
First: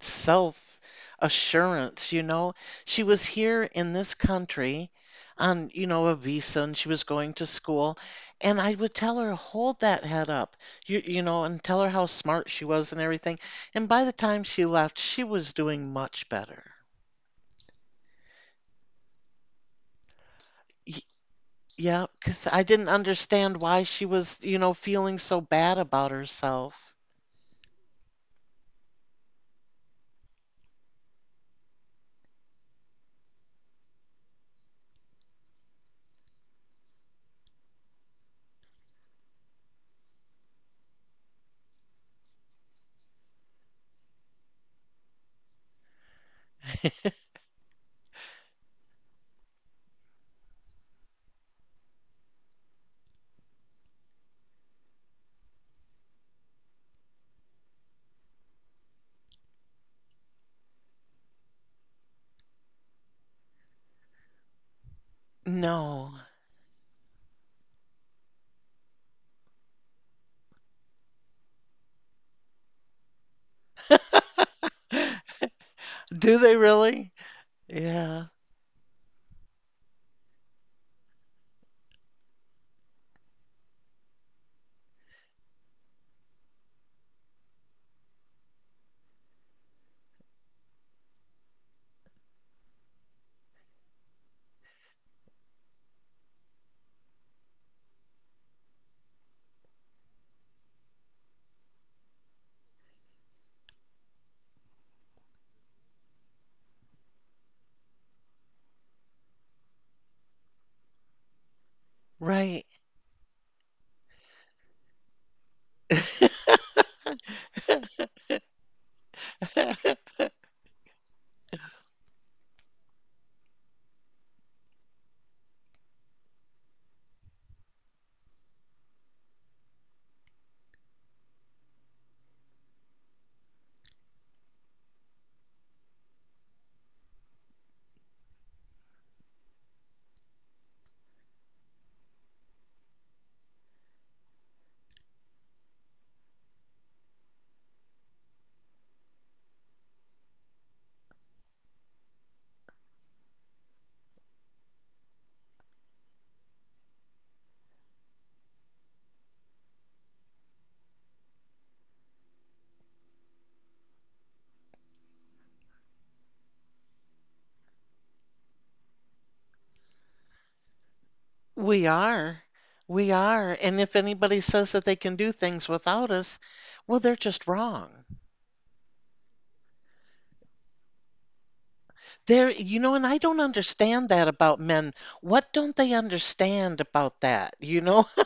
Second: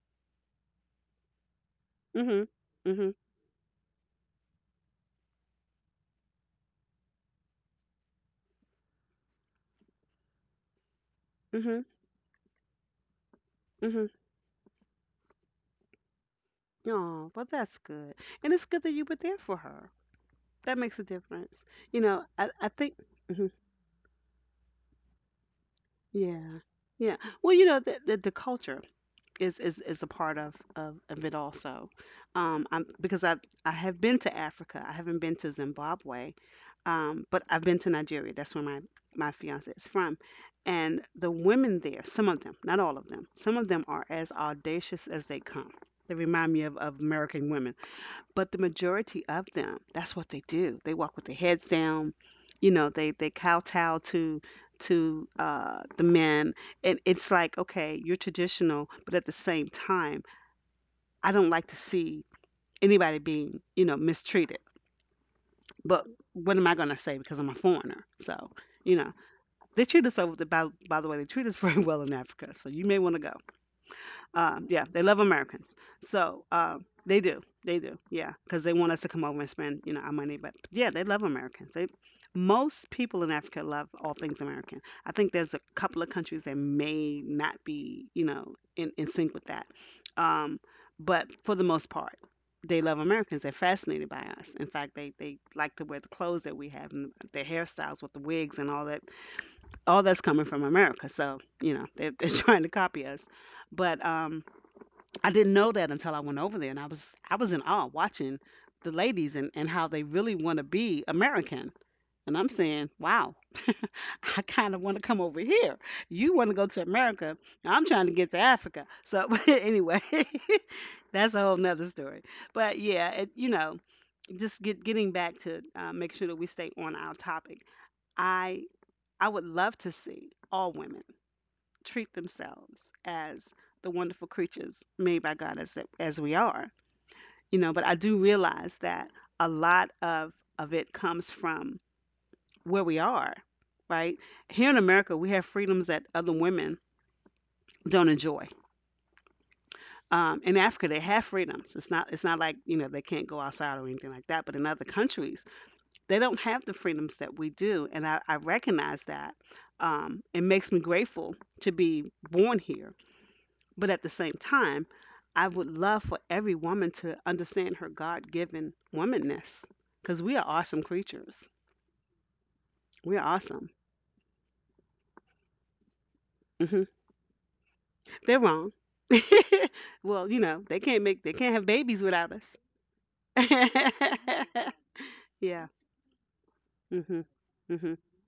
self assurance, you
hmm
know. She was here in this country on a visa and she was going to school. And I would tell her, hold that head up, and
hmm
tell her how smart she was and everything. And
hmm.
by the time she left, she was doing much better.
Oh, well, that's good. And it's good that you were there for her. That makes a
Y-
difference. You
yeah,
know, I,
because I
I
didn't
think, mhm.
understand why she was feeling so bad about
Yeah,
herself.
yeah. Well, you know, the culture is a part of it also. Um, I'm, because I, I have been to Africa. I haven't been to Zimbabwe, but I've been to Nigeria. That's where my fiance is from. And the women there, some of them, not all of them, some of them are as audacious as they come. They remind me of American women. But the majority of them, that's what they do. They walk with their heads down. You know, they kowtow to the men, and it's like, okay, you're traditional, but at the same time, I don't like to see anybody being, you know, mistreated. But
No.
what am I gonna say because I'm a foreigner? So, you know, they treat us over the by the way, they treat us very well in Africa. So you may want to go. Yeah, they love Americans.
Do
So
they really?
they do,
Yeah,
yeah, because they want us to come over and spend, you know, our money. But yeah, they love Americans. They most people in Africa love all things American. I think there's a couple of countries that may not be, you know, in sync with that. Um, but for the most part, they love Americans. They're fascinated by us. In fact, they like to wear the clothes that we have and their hairstyles with the wigs and all that. All that's coming from America. So you know, they're, they're trying to copy us. But I didn't know that until I went over there, and I was in awe watching the ladies and how they really want to be American. And I'm
right.
saying, wow, I kind of want to come over here. You want to go to America. I'm trying to get to Africa. So anyway, that's a whole nother story. But yeah, it, you know, just getting back to make sure that we stay on our topic. I I would love to see all women treat themselves as the wonderful creatures made by God as we are. You know, but I do realize that a lot of it comes from where we are, right here in America. We have freedoms that other women don't enjoy. In Africa they have freedoms. It's not like, you know, they can't go outside or anything like that, but in other countries they don't have the freedoms that we do. And I recognize that. It makes me grateful to be born here. But at the same time, I would love for every woman to understand her God given womanness because we are awesome creatures.
We are. We
We're
are.
awesome.
And if anybody says that they can do things without us,
Hmm.
well, they're just wrong.
They're wrong. Well, you know, they can't make, they can't have babies without
They're,
us.
you know, and I don't understand that about men. What
Yeah.
don't they understand about
Hmm
that?
hmm.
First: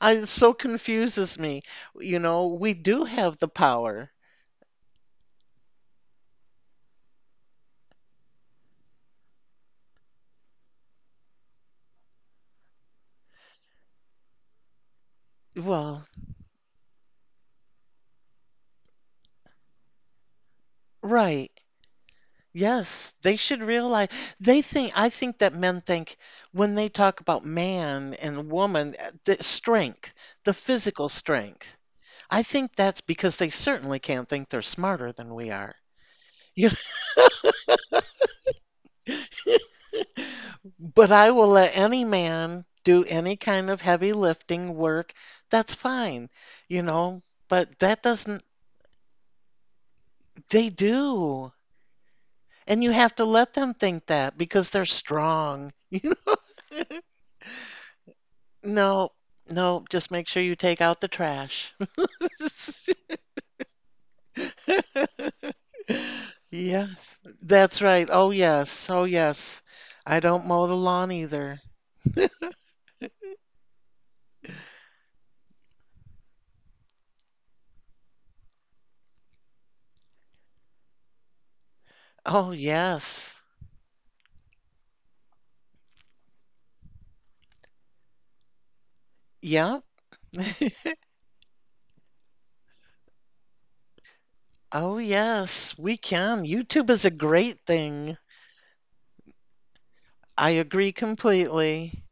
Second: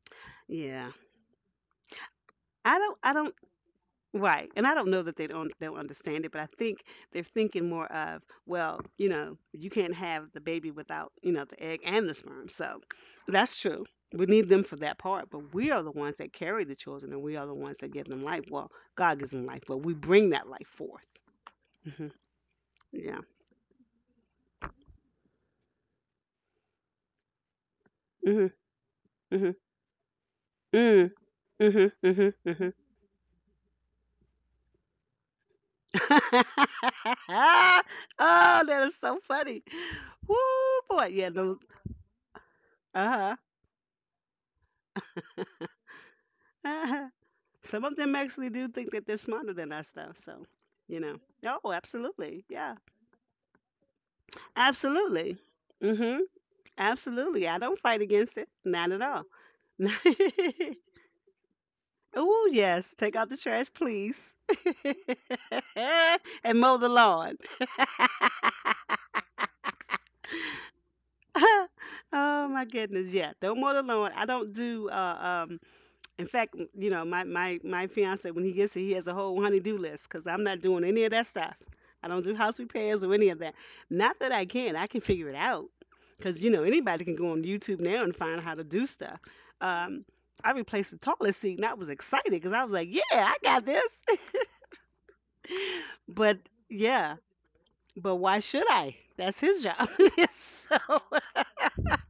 It so
Yeah.
confuses me. You know, we do
I don't,
have the power.
right. And I don't know that they don't they'll understand it, but I think they're thinking more of, well, you know, you can't have the baby without, you know, the egg and the sperm. So that's true. We need them for that part, but we are the
Well,
ones that carry the children and we are the ones that give them life. Well, God gives them life, but we bring that life forth.
right.
Hmm.
Yes,
Yeah.
they should realize they think I think that men think when they talk about man
Hmm
and woman, the
hmm.
strength, the physical
Mm,
strength.
hmm hmm
I
hmm.
think that's because they certainly can't think they're smarter than we are. You- know,
Oh, that is so funny. Woo, boy.
But
Yeah,
I will
no.
let any man do any
Uh-huh.
kind of heavy lifting work. That's fine, you know, but
Some of
that
them
doesn't,
actually do think that they're smarter than us, though. So,
they
you know.
do.
Oh, absolutely. Yeah.
And you have to let them think that because they're
Absolutely.
strong. You
Mm-hmm. Absolutely. I don't fight against it. Not at
no,
all.
no, just make sure you take out the trash.
oh, yes. Take out the trash, please. and mow the
Yes,
lawn.
that's right. Oh, yes. Oh, yes. I don't mow the lawn either.
oh, my goodness. Yeah. Don't mow the lawn. I don't do In fact, my fiance when he gets here, he has a whole honey-do list because I'm not doing any of that stuff. I don't do
Oh,
house repairs or any of
yes.
that. Not that I can figure it out because you know anybody can go on YouTube now and find how to do stuff.
Yeah.
Um, I replaced the toilet seat and I was excited because I was like, yeah, I got this.
Oh, yes, we
But
can. YouTube is a
yeah,
great
but
thing.
why should I? That's his job.
I
So,
agree completely.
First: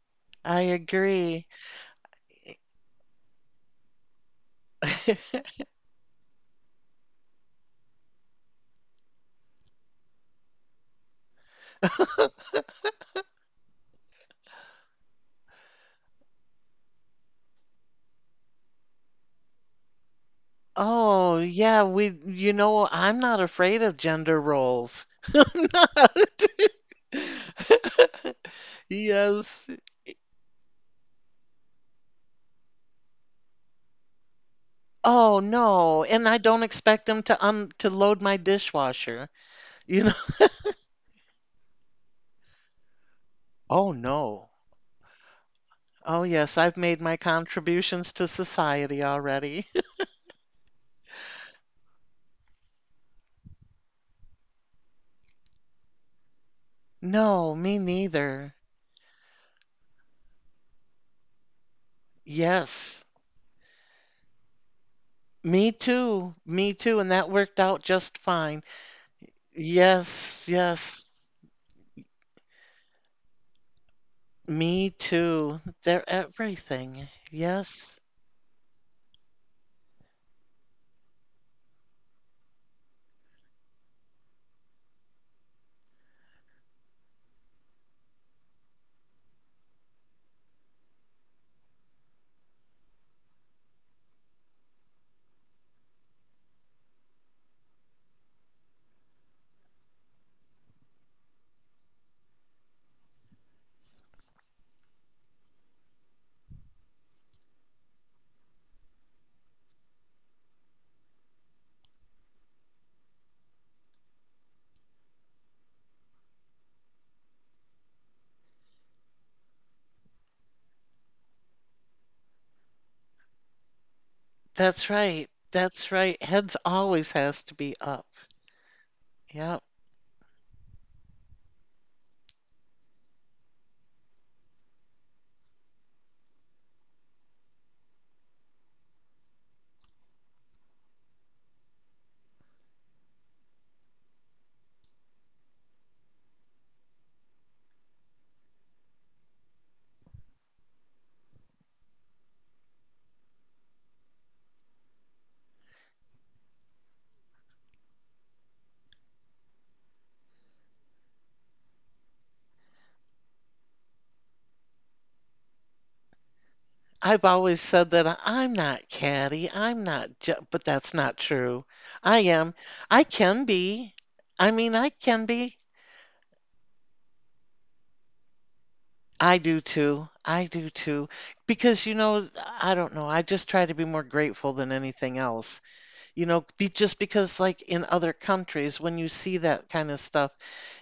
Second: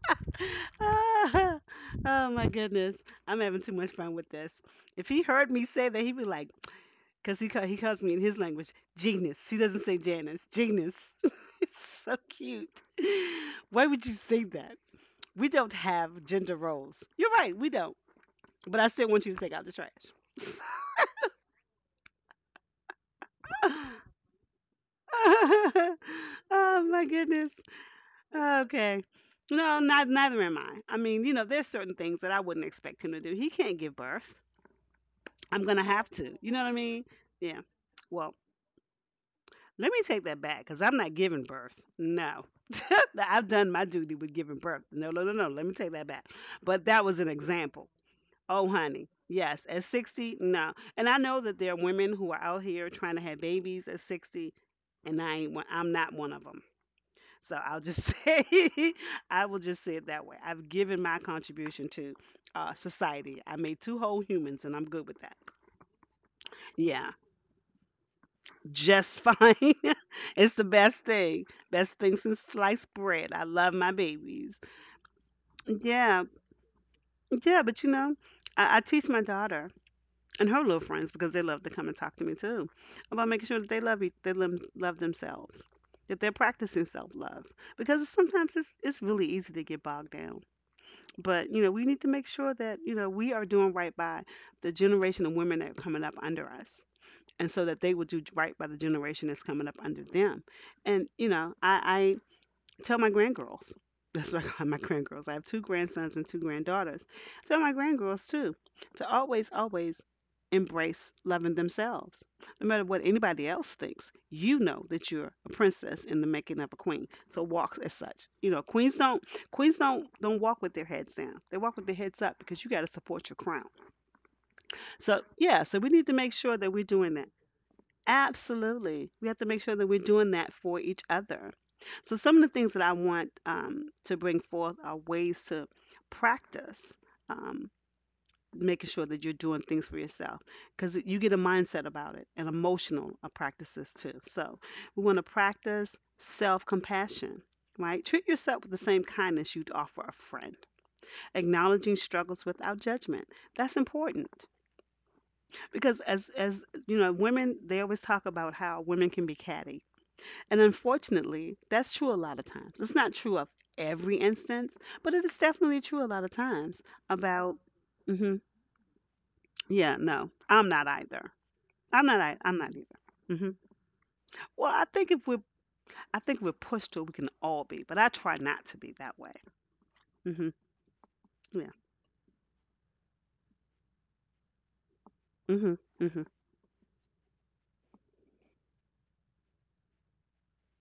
I agree.
ah, oh my goodness, I'm having too much fun with this. If he heard me say that, he'd be like, because he, he calls me in his language, Genius. He doesn't say Janice, Genius. it's so cute. Why would you say that? We don't have gender roles. You're right, we don't. But I still want you to take out the trash.
Oh, yeah, we, I'm not afraid of gender roles.
oh
I'm not.
my goodness. Okay. No, not
Yes.
neither am I. I mean, you know, there's certain things that I wouldn't expect him to do. He can't give birth. I'm
Oh,
gonna have to.
no.
You know
And
what I
I don't
mean?
expect
Yeah.
them to un to
Well,
load my dishwasher,
let me take that
you know.
back because I'm not giving birth. No. I've done my duty
Oh,
with giving birth.
no.
No, no, no, no. Let me take that back.
Oh,
But
yes,
that
I've
was an
made my
example.
contributions to
Oh, honey.
society
Yes. At
already.
60, no. And I know that there are women who are out here trying to have babies at 60, and I ain't, I'm not one of them.
No,
So
me
I'll just
neither.
say, I will just say it that way. I've given my contribution to
Yes,
society. I made two whole humans, and I'm good with that.
me too. Me too.
Yeah.
And that worked out just fine.
Just fine.
Yes,
it's the best
yes,
thing. Best thing since sliced bread. I love my babies.
me too. They're
Yeah,
everything.
yeah, but you
Yes,
know, I teach my daughter and her little friends because they love to come and talk to me too about making sure that they love each, love themselves, that they're practicing self love because sometimes it's really easy to get bogged down. But you know, we need to make sure that you know we are doing right by the generation of women that are coming up under us, and so that they will do right by the generation that's coming up under them. And you know, I tell my grandgirls. That's what I call my grandgirls. I have two grandsons and two granddaughters. I tell my grandgirls too to always, always embrace loving themselves. No matter what anybody else thinks, you know that you're a princess in the making of a queen. So walk as such. You know, queens don't walk with their heads down. They walk with their heads up because you got to support your crown.
that's
So
right.
yeah, so we
That's
need to
right.
make sure
Heads
that we're
always
doing that.
has to be up.
Absolutely. We have to make
Yep.
sure that we're doing that for each other. So, some of the things that I want to bring forth are ways to practice um, making sure that you're doing things for yourself because you get a mindset about it and emotional practices too. So, we want to practice self compassion, right? Treat yourself with the same kindness you'd offer a friend, acknowledging struggles without judgment. That's important because, as you know, women, they always talk about how women can be catty, and unfortunately, that's true a lot of times. It's not true of every instance, but it is definitely true a lot of times
I've
about.
always said that
Hmm.
I'm not catty. I'm
Yeah,
not,
no,
ju but
I'm not
that's not
either.
true.
I'm not.
I am.
I'm not
I
either.
can
Hmm.
be. I
Well,
mean,
I
I
think if
can
we're,
be.
I think we're pushed to, it, we can all be, but I try not to be that way.
I do too. I
Hmm.
do too.
Yeah.
Because, you know, I don't know. I just try to be more grateful than anything else.
Hmm. Hmm.
You know, be just because like in other countries when you see that kind of stuff,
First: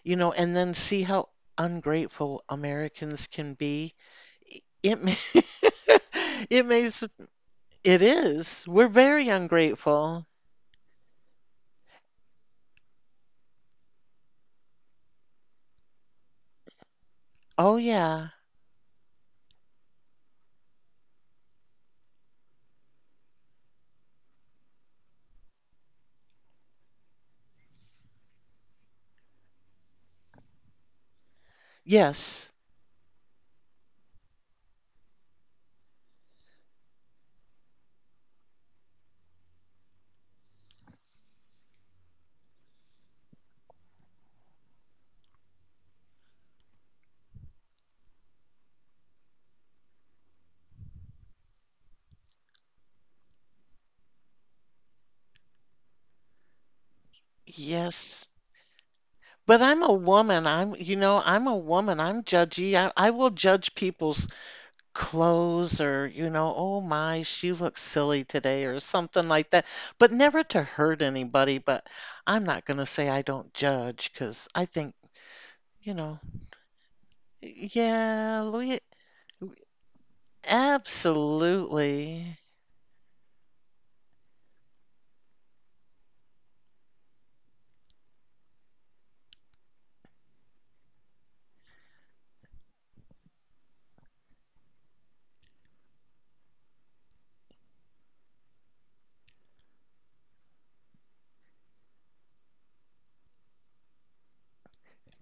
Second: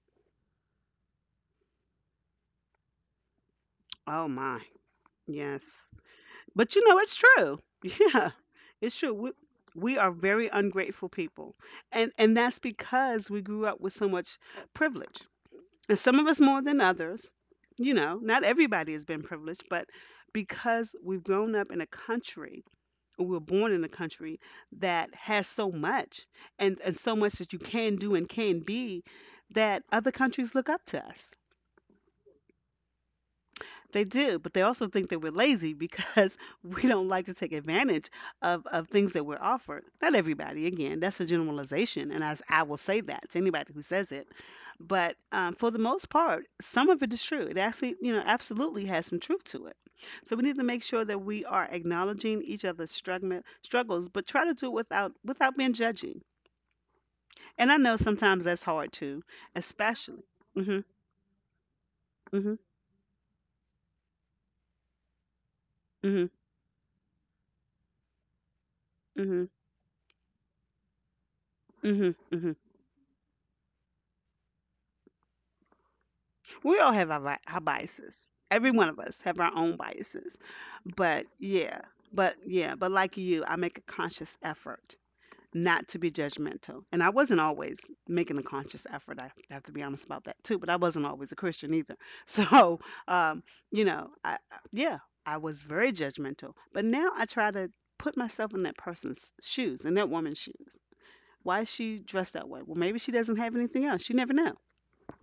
you know, and then see how ungrateful Americans can be.
Oh my.
It may,
Yes.
it
But
may,
you know, it's
it
true. Yeah,
is. We're
it's true.
very
We are
ungrateful.
very ungrateful people, and that's because we grew up with so much privilege, and some of us more than others.
Oh
You know,
yeah.
not everybody has been privileged, but because we've grown up in a country, or we were born in a country that has so much and, so much that you can do and can be, that other countries look up to us.
Yes.
They do, but they also think that we're lazy because we don't like to take advantage of, things that we're offered. Not everybody, again, that's a generalization, and I will say that to anybody who says it. But for the most part, some of it is true. It actually, you know, absolutely has some truth to it. So we need to make sure that we are acknowledging each other's struggles, but try to do it without being judging. And I know
Yes.
sometimes that's hard too,
But I'm a
especially.
woman. I'm,
Hmm.
you know, I'm a woman. I'm
Hmm.
judgy. I will judge people's clothes, or
Hmm.
you know, oh my, she looks silly today or something
Hmm.
like that, but never to hurt anybody. But
Hmm.
I'm
Hmm.
not going to say I don't judge, because I think, you know,
We all have our, our biases.
yeah,
Every
we
one of us have our own biases. But yeah, but
absolutely.
yeah, but like you, I make a conscious effort not to be judgmental. And I wasn't always making a conscious effort. I have to be honest about that too, but I wasn't always a Christian either. So, um, you know, yeah, I was very judgmental. But now I try to put myself in that person's shoes, in that woman's shoes. Why is she dressed that way? Well, maybe she doesn't have anything else. You never know.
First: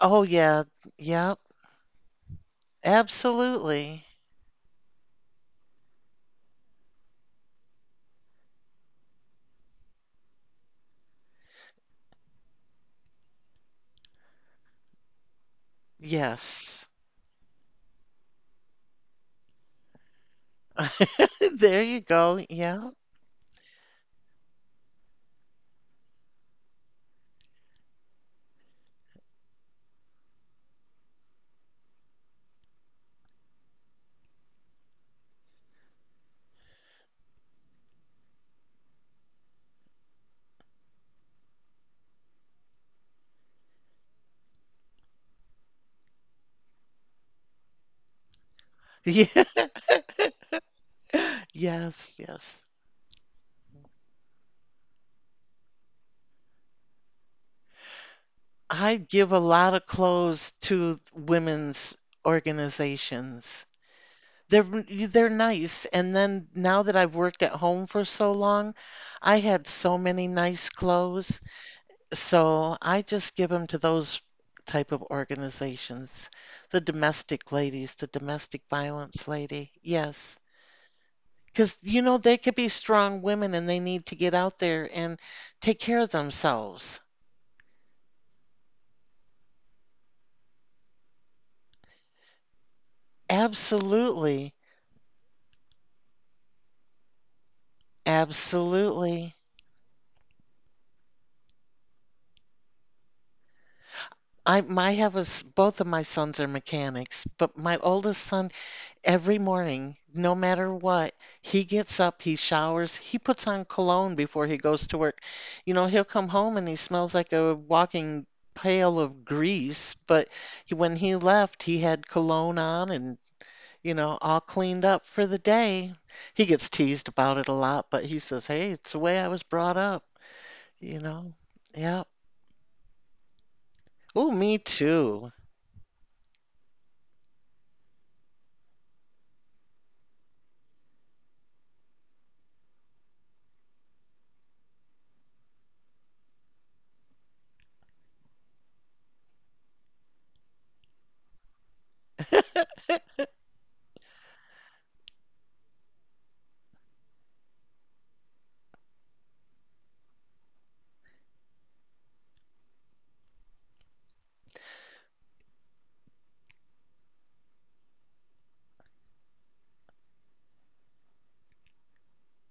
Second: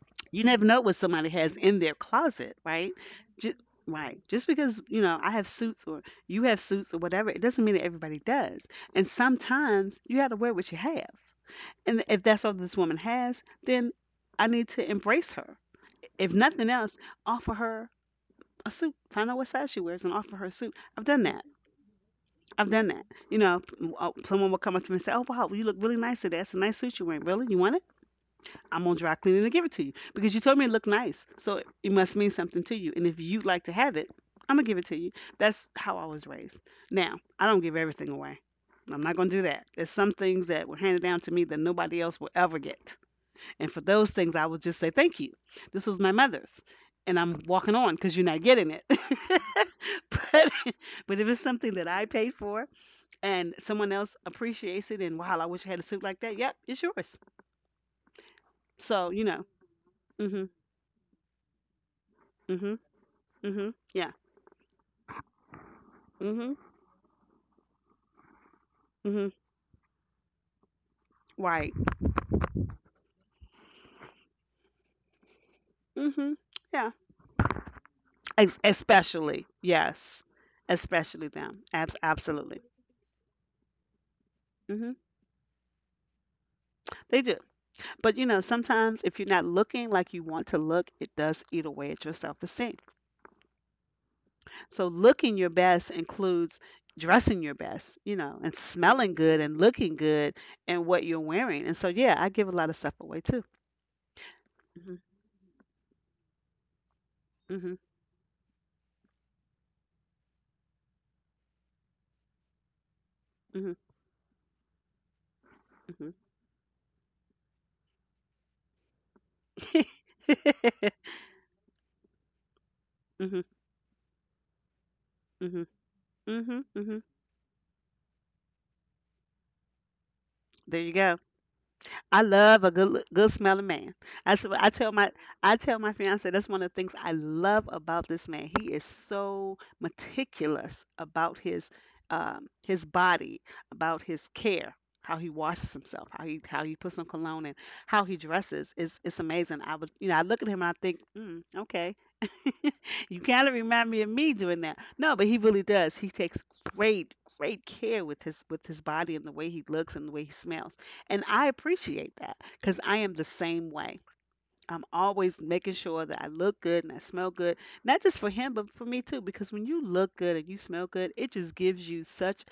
Oh
You
yeah.
never know what somebody
Yeah,
has in their closet, right? Ju-
absolutely.
right. Just because, you know, I have suits or you have suits or whatever, it doesn't mean that everybody does. And sometimes you have to wear what you have. And if that's all this woman has, then I need to embrace her. If nothing
Yes.
else, offer her a suit. Find out what size she wears and offer her a suit. I've done that.
There you go,
I've done
yeah.
that. You know, someone will come up to me and say, "Oh wow, you look really nice today. That's a nice suit you're wearing. Really, you want it? I'm gonna dry clean it and give it to you because you told me it looked nice. So it must mean something to you. And if you'd like to have it, I'm gonna give it to you. That's how I was raised. Now, I don't give everything away. I'm not gonna do that. There's some things that were handed down to me that nobody else will ever get. And for those things, I will just say thank you. This was my mother's, and I'm walking on because you're not getting it.
Yeah.
But if it's something that I
Yes,
paid
yes,
for and someone else appreciates it, and wow, I wish I had a suit like that. Yep, it's yours.
I
So you
give a
know.
lot of
Hmm.
clothes to women's
Hmm.
organizations.
Mhm. Yeah.
They're nice. And then
Mhm.
now that I've worked at home for so long,
Mhm.
I had so many nice clothes.
Right.
So I just give them to those type of organizations,
Mhm.
the
Yeah.
domestic ladies, the domestic violence
Especially
lady.
yes.
Yes.
Especially them.
Because, you know, they could
Absolutely.
be strong women and they need to get out there
Mhm.
and take care of themselves.
They do. But you know, sometimes if you're not looking like you want to look, it does eat away at your self-esteem.
Absolutely.
So looking your best includes dressing your best, you know, and smelling
Absolutely.
good and looking good and what you're wearing. And so yeah, I give a lot of stuff away too.
I, I
Mhm.
have a s both of my sons are mechanics, but my
Mhm.
oldest son every morning, no matter what, he gets up, he showers, he puts on
Mhm.
cologne before he goes to work. You know, he'll
Mhm.
come home and he smells like a walking pail of grease, but
Mhm.
when he left, he had cologne on and,
Mhm.
you know, all cleaned up for the day. He
Mhm.
gets
Mhm.
teased about it a lot, but he says, "Hey, it's the way I was brought up,"
There you
you
go.
know? Yeah.
I love a good smelling man.
Oh,
That's
me
what
too.
I tell my fiance that's one of the things I love about this man. He is so meticulous about his body, about his care, how he washes himself, how he puts on cologne and how he dresses. It's amazing. I would you know I look at him and I think, mm, okay. You kind of remind me of me doing that. No, but he really does. He takes great, great care with his body and the way he looks and the way he smells. And I appreciate that because I am the same way. I'm always making sure that I look good and I smell good, not just for him, but for me too. Because when you look good and you smell good, it just gives you such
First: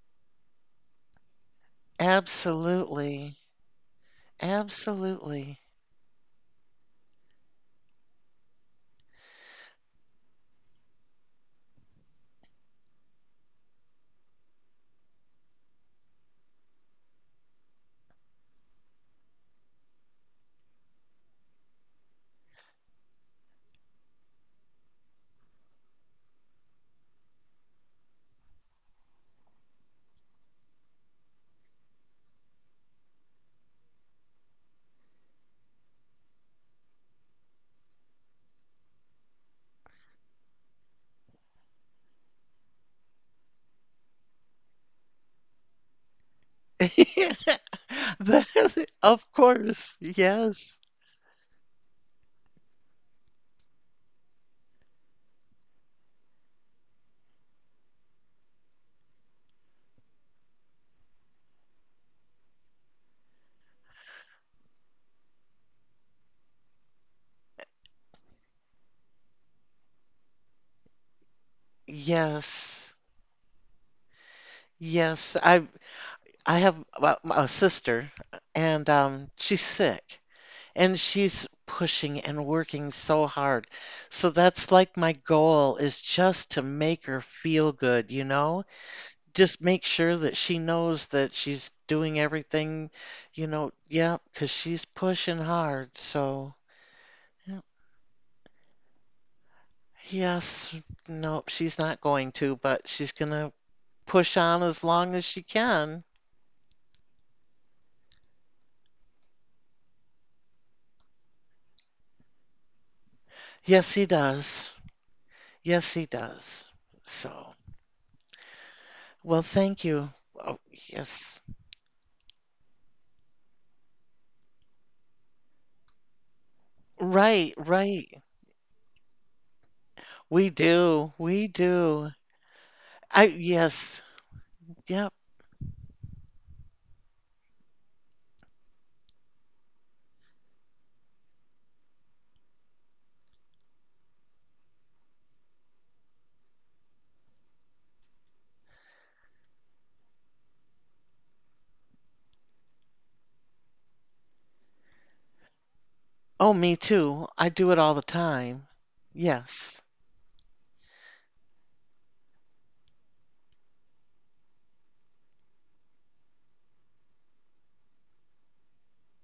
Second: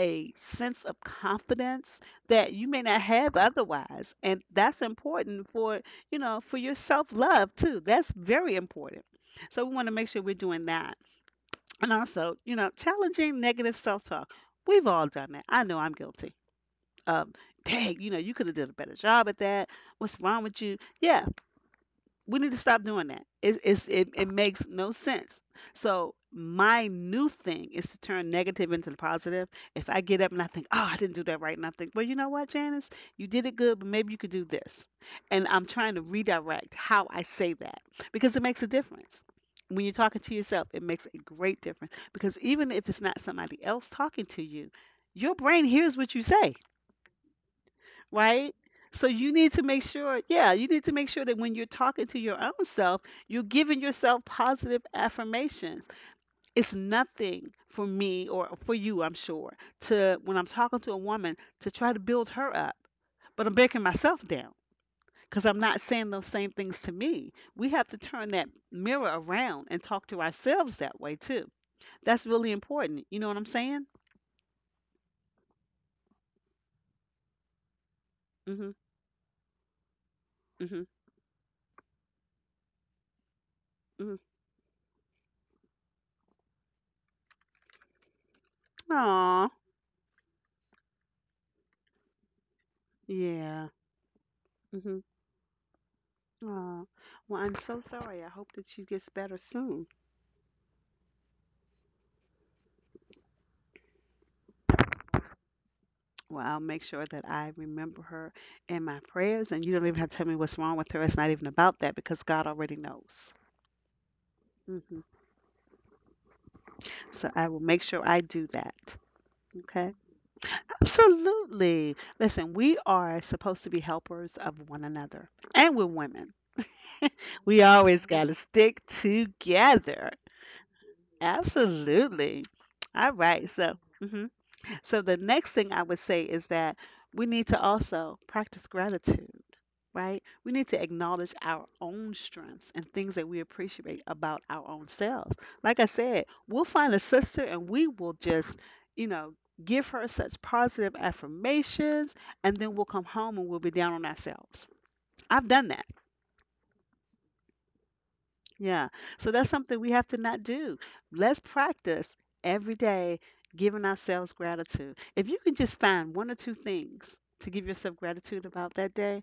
a sense of confidence that you may not have
Absolutely.
otherwise. And that's important
Absolutely.
for, you know, for your self-love too. That's very important. So we want to make sure we're doing that. And also, you know, challenging negative self-talk. We've all done that. I know I'm guilty. Um, dang, you know, you could have did a better job at that. What's wrong with you? Yeah, we need to stop doing that. It makes no sense. So, my new thing is to turn negative into the positive. If I get up and I think, oh, I didn't do that right, and I think, well, you know what, Janice, you did it good, but maybe you could do this. And I'm trying to redirect how I say that because it makes a difference. When you're talking to yourself, it makes a great difference because even if it's not somebody else talking to you, your brain hears what you say. Right?
That-
So
of
you need to make
course.
sure, yeah, you
Yes.
need to make sure that when you're talking to your own self, you're giving yourself positive affirmations. It's nothing for me or for you, I'm sure, to when I'm talking to a woman to try to build her up, but I'm breaking myself down because I'm not saying those same things to me. We have to turn that mirror around and talk to ourselves that way too. That's really
Yes.
important. You know what I'm saying?
Yes. I have a sister,
Mhm.
and she's sick
Mhm.
and she's pushing and working so hard.
Mhm.
So that's like my goal is just to make her feel good, you know?
Aw.
Just make sure that she knows that she's doing everything, you
Yeah.
know, yeah, 'cause she's
Mhm.
pushing hard. So,
Oh, well, I'm
yeah.
so sorry. I hope that she gets better soon.
Yes, nope, she's not going to, but she's gonna push on as long as she can.
Well, I'll make sure that I remember her in my prayers, and you don't even have to tell me what's wrong with her. It's not even about that because God already knows.
Yes, he does.
hmm
Yes, he does.
So I
So,
will make sure I do that.
well, thank
Okay.
you. Oh, yes.
Absolutely. Listen, we are supposed to be helpers of one another, and we're women.
Right,
We always
right.
got to stick together.
We do. We do.
Absolutely. All
I,
right.
yes.
Mhm. So
Yep.
the next thing I would say is that we need to also practice gratitude, right? We need to acknowledge our own strengths and things that we appreciate about our own selves. Like I said, we'll find a sister and we will just, you know, give her such positive affirmations and then we'll come home and we'll be down on ourselves. I've done that.
Oh, me too. I do it all the time.
Yeah. So that's something
Yes.
we have to not do. Let's practice every day giving ourselves gratitude. If you can just find one or two things to give yourself gratitude about that day,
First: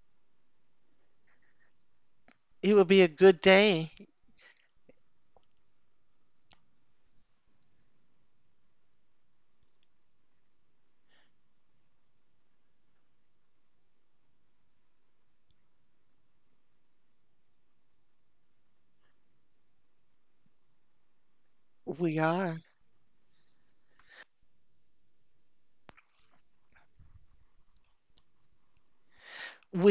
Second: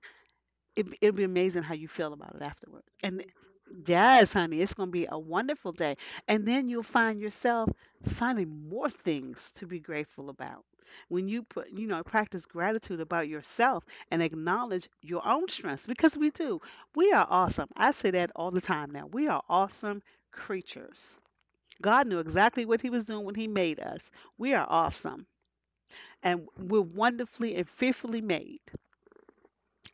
it'll be amazing how you feel about it
It
afterward.
would be a
And
good day.
Yes, honey, it's going to be a wonderful day. And then you'll find yourself finding more things to be grateful about. When you put practice gratitude about yourself and acknowledge your own strengths because we do. We are awesome. I say that all the time now. We are awesome creatures. God knew
We are.
exactly what he was doing when he made us. We are awesome and we're wonderfully and fearfully made.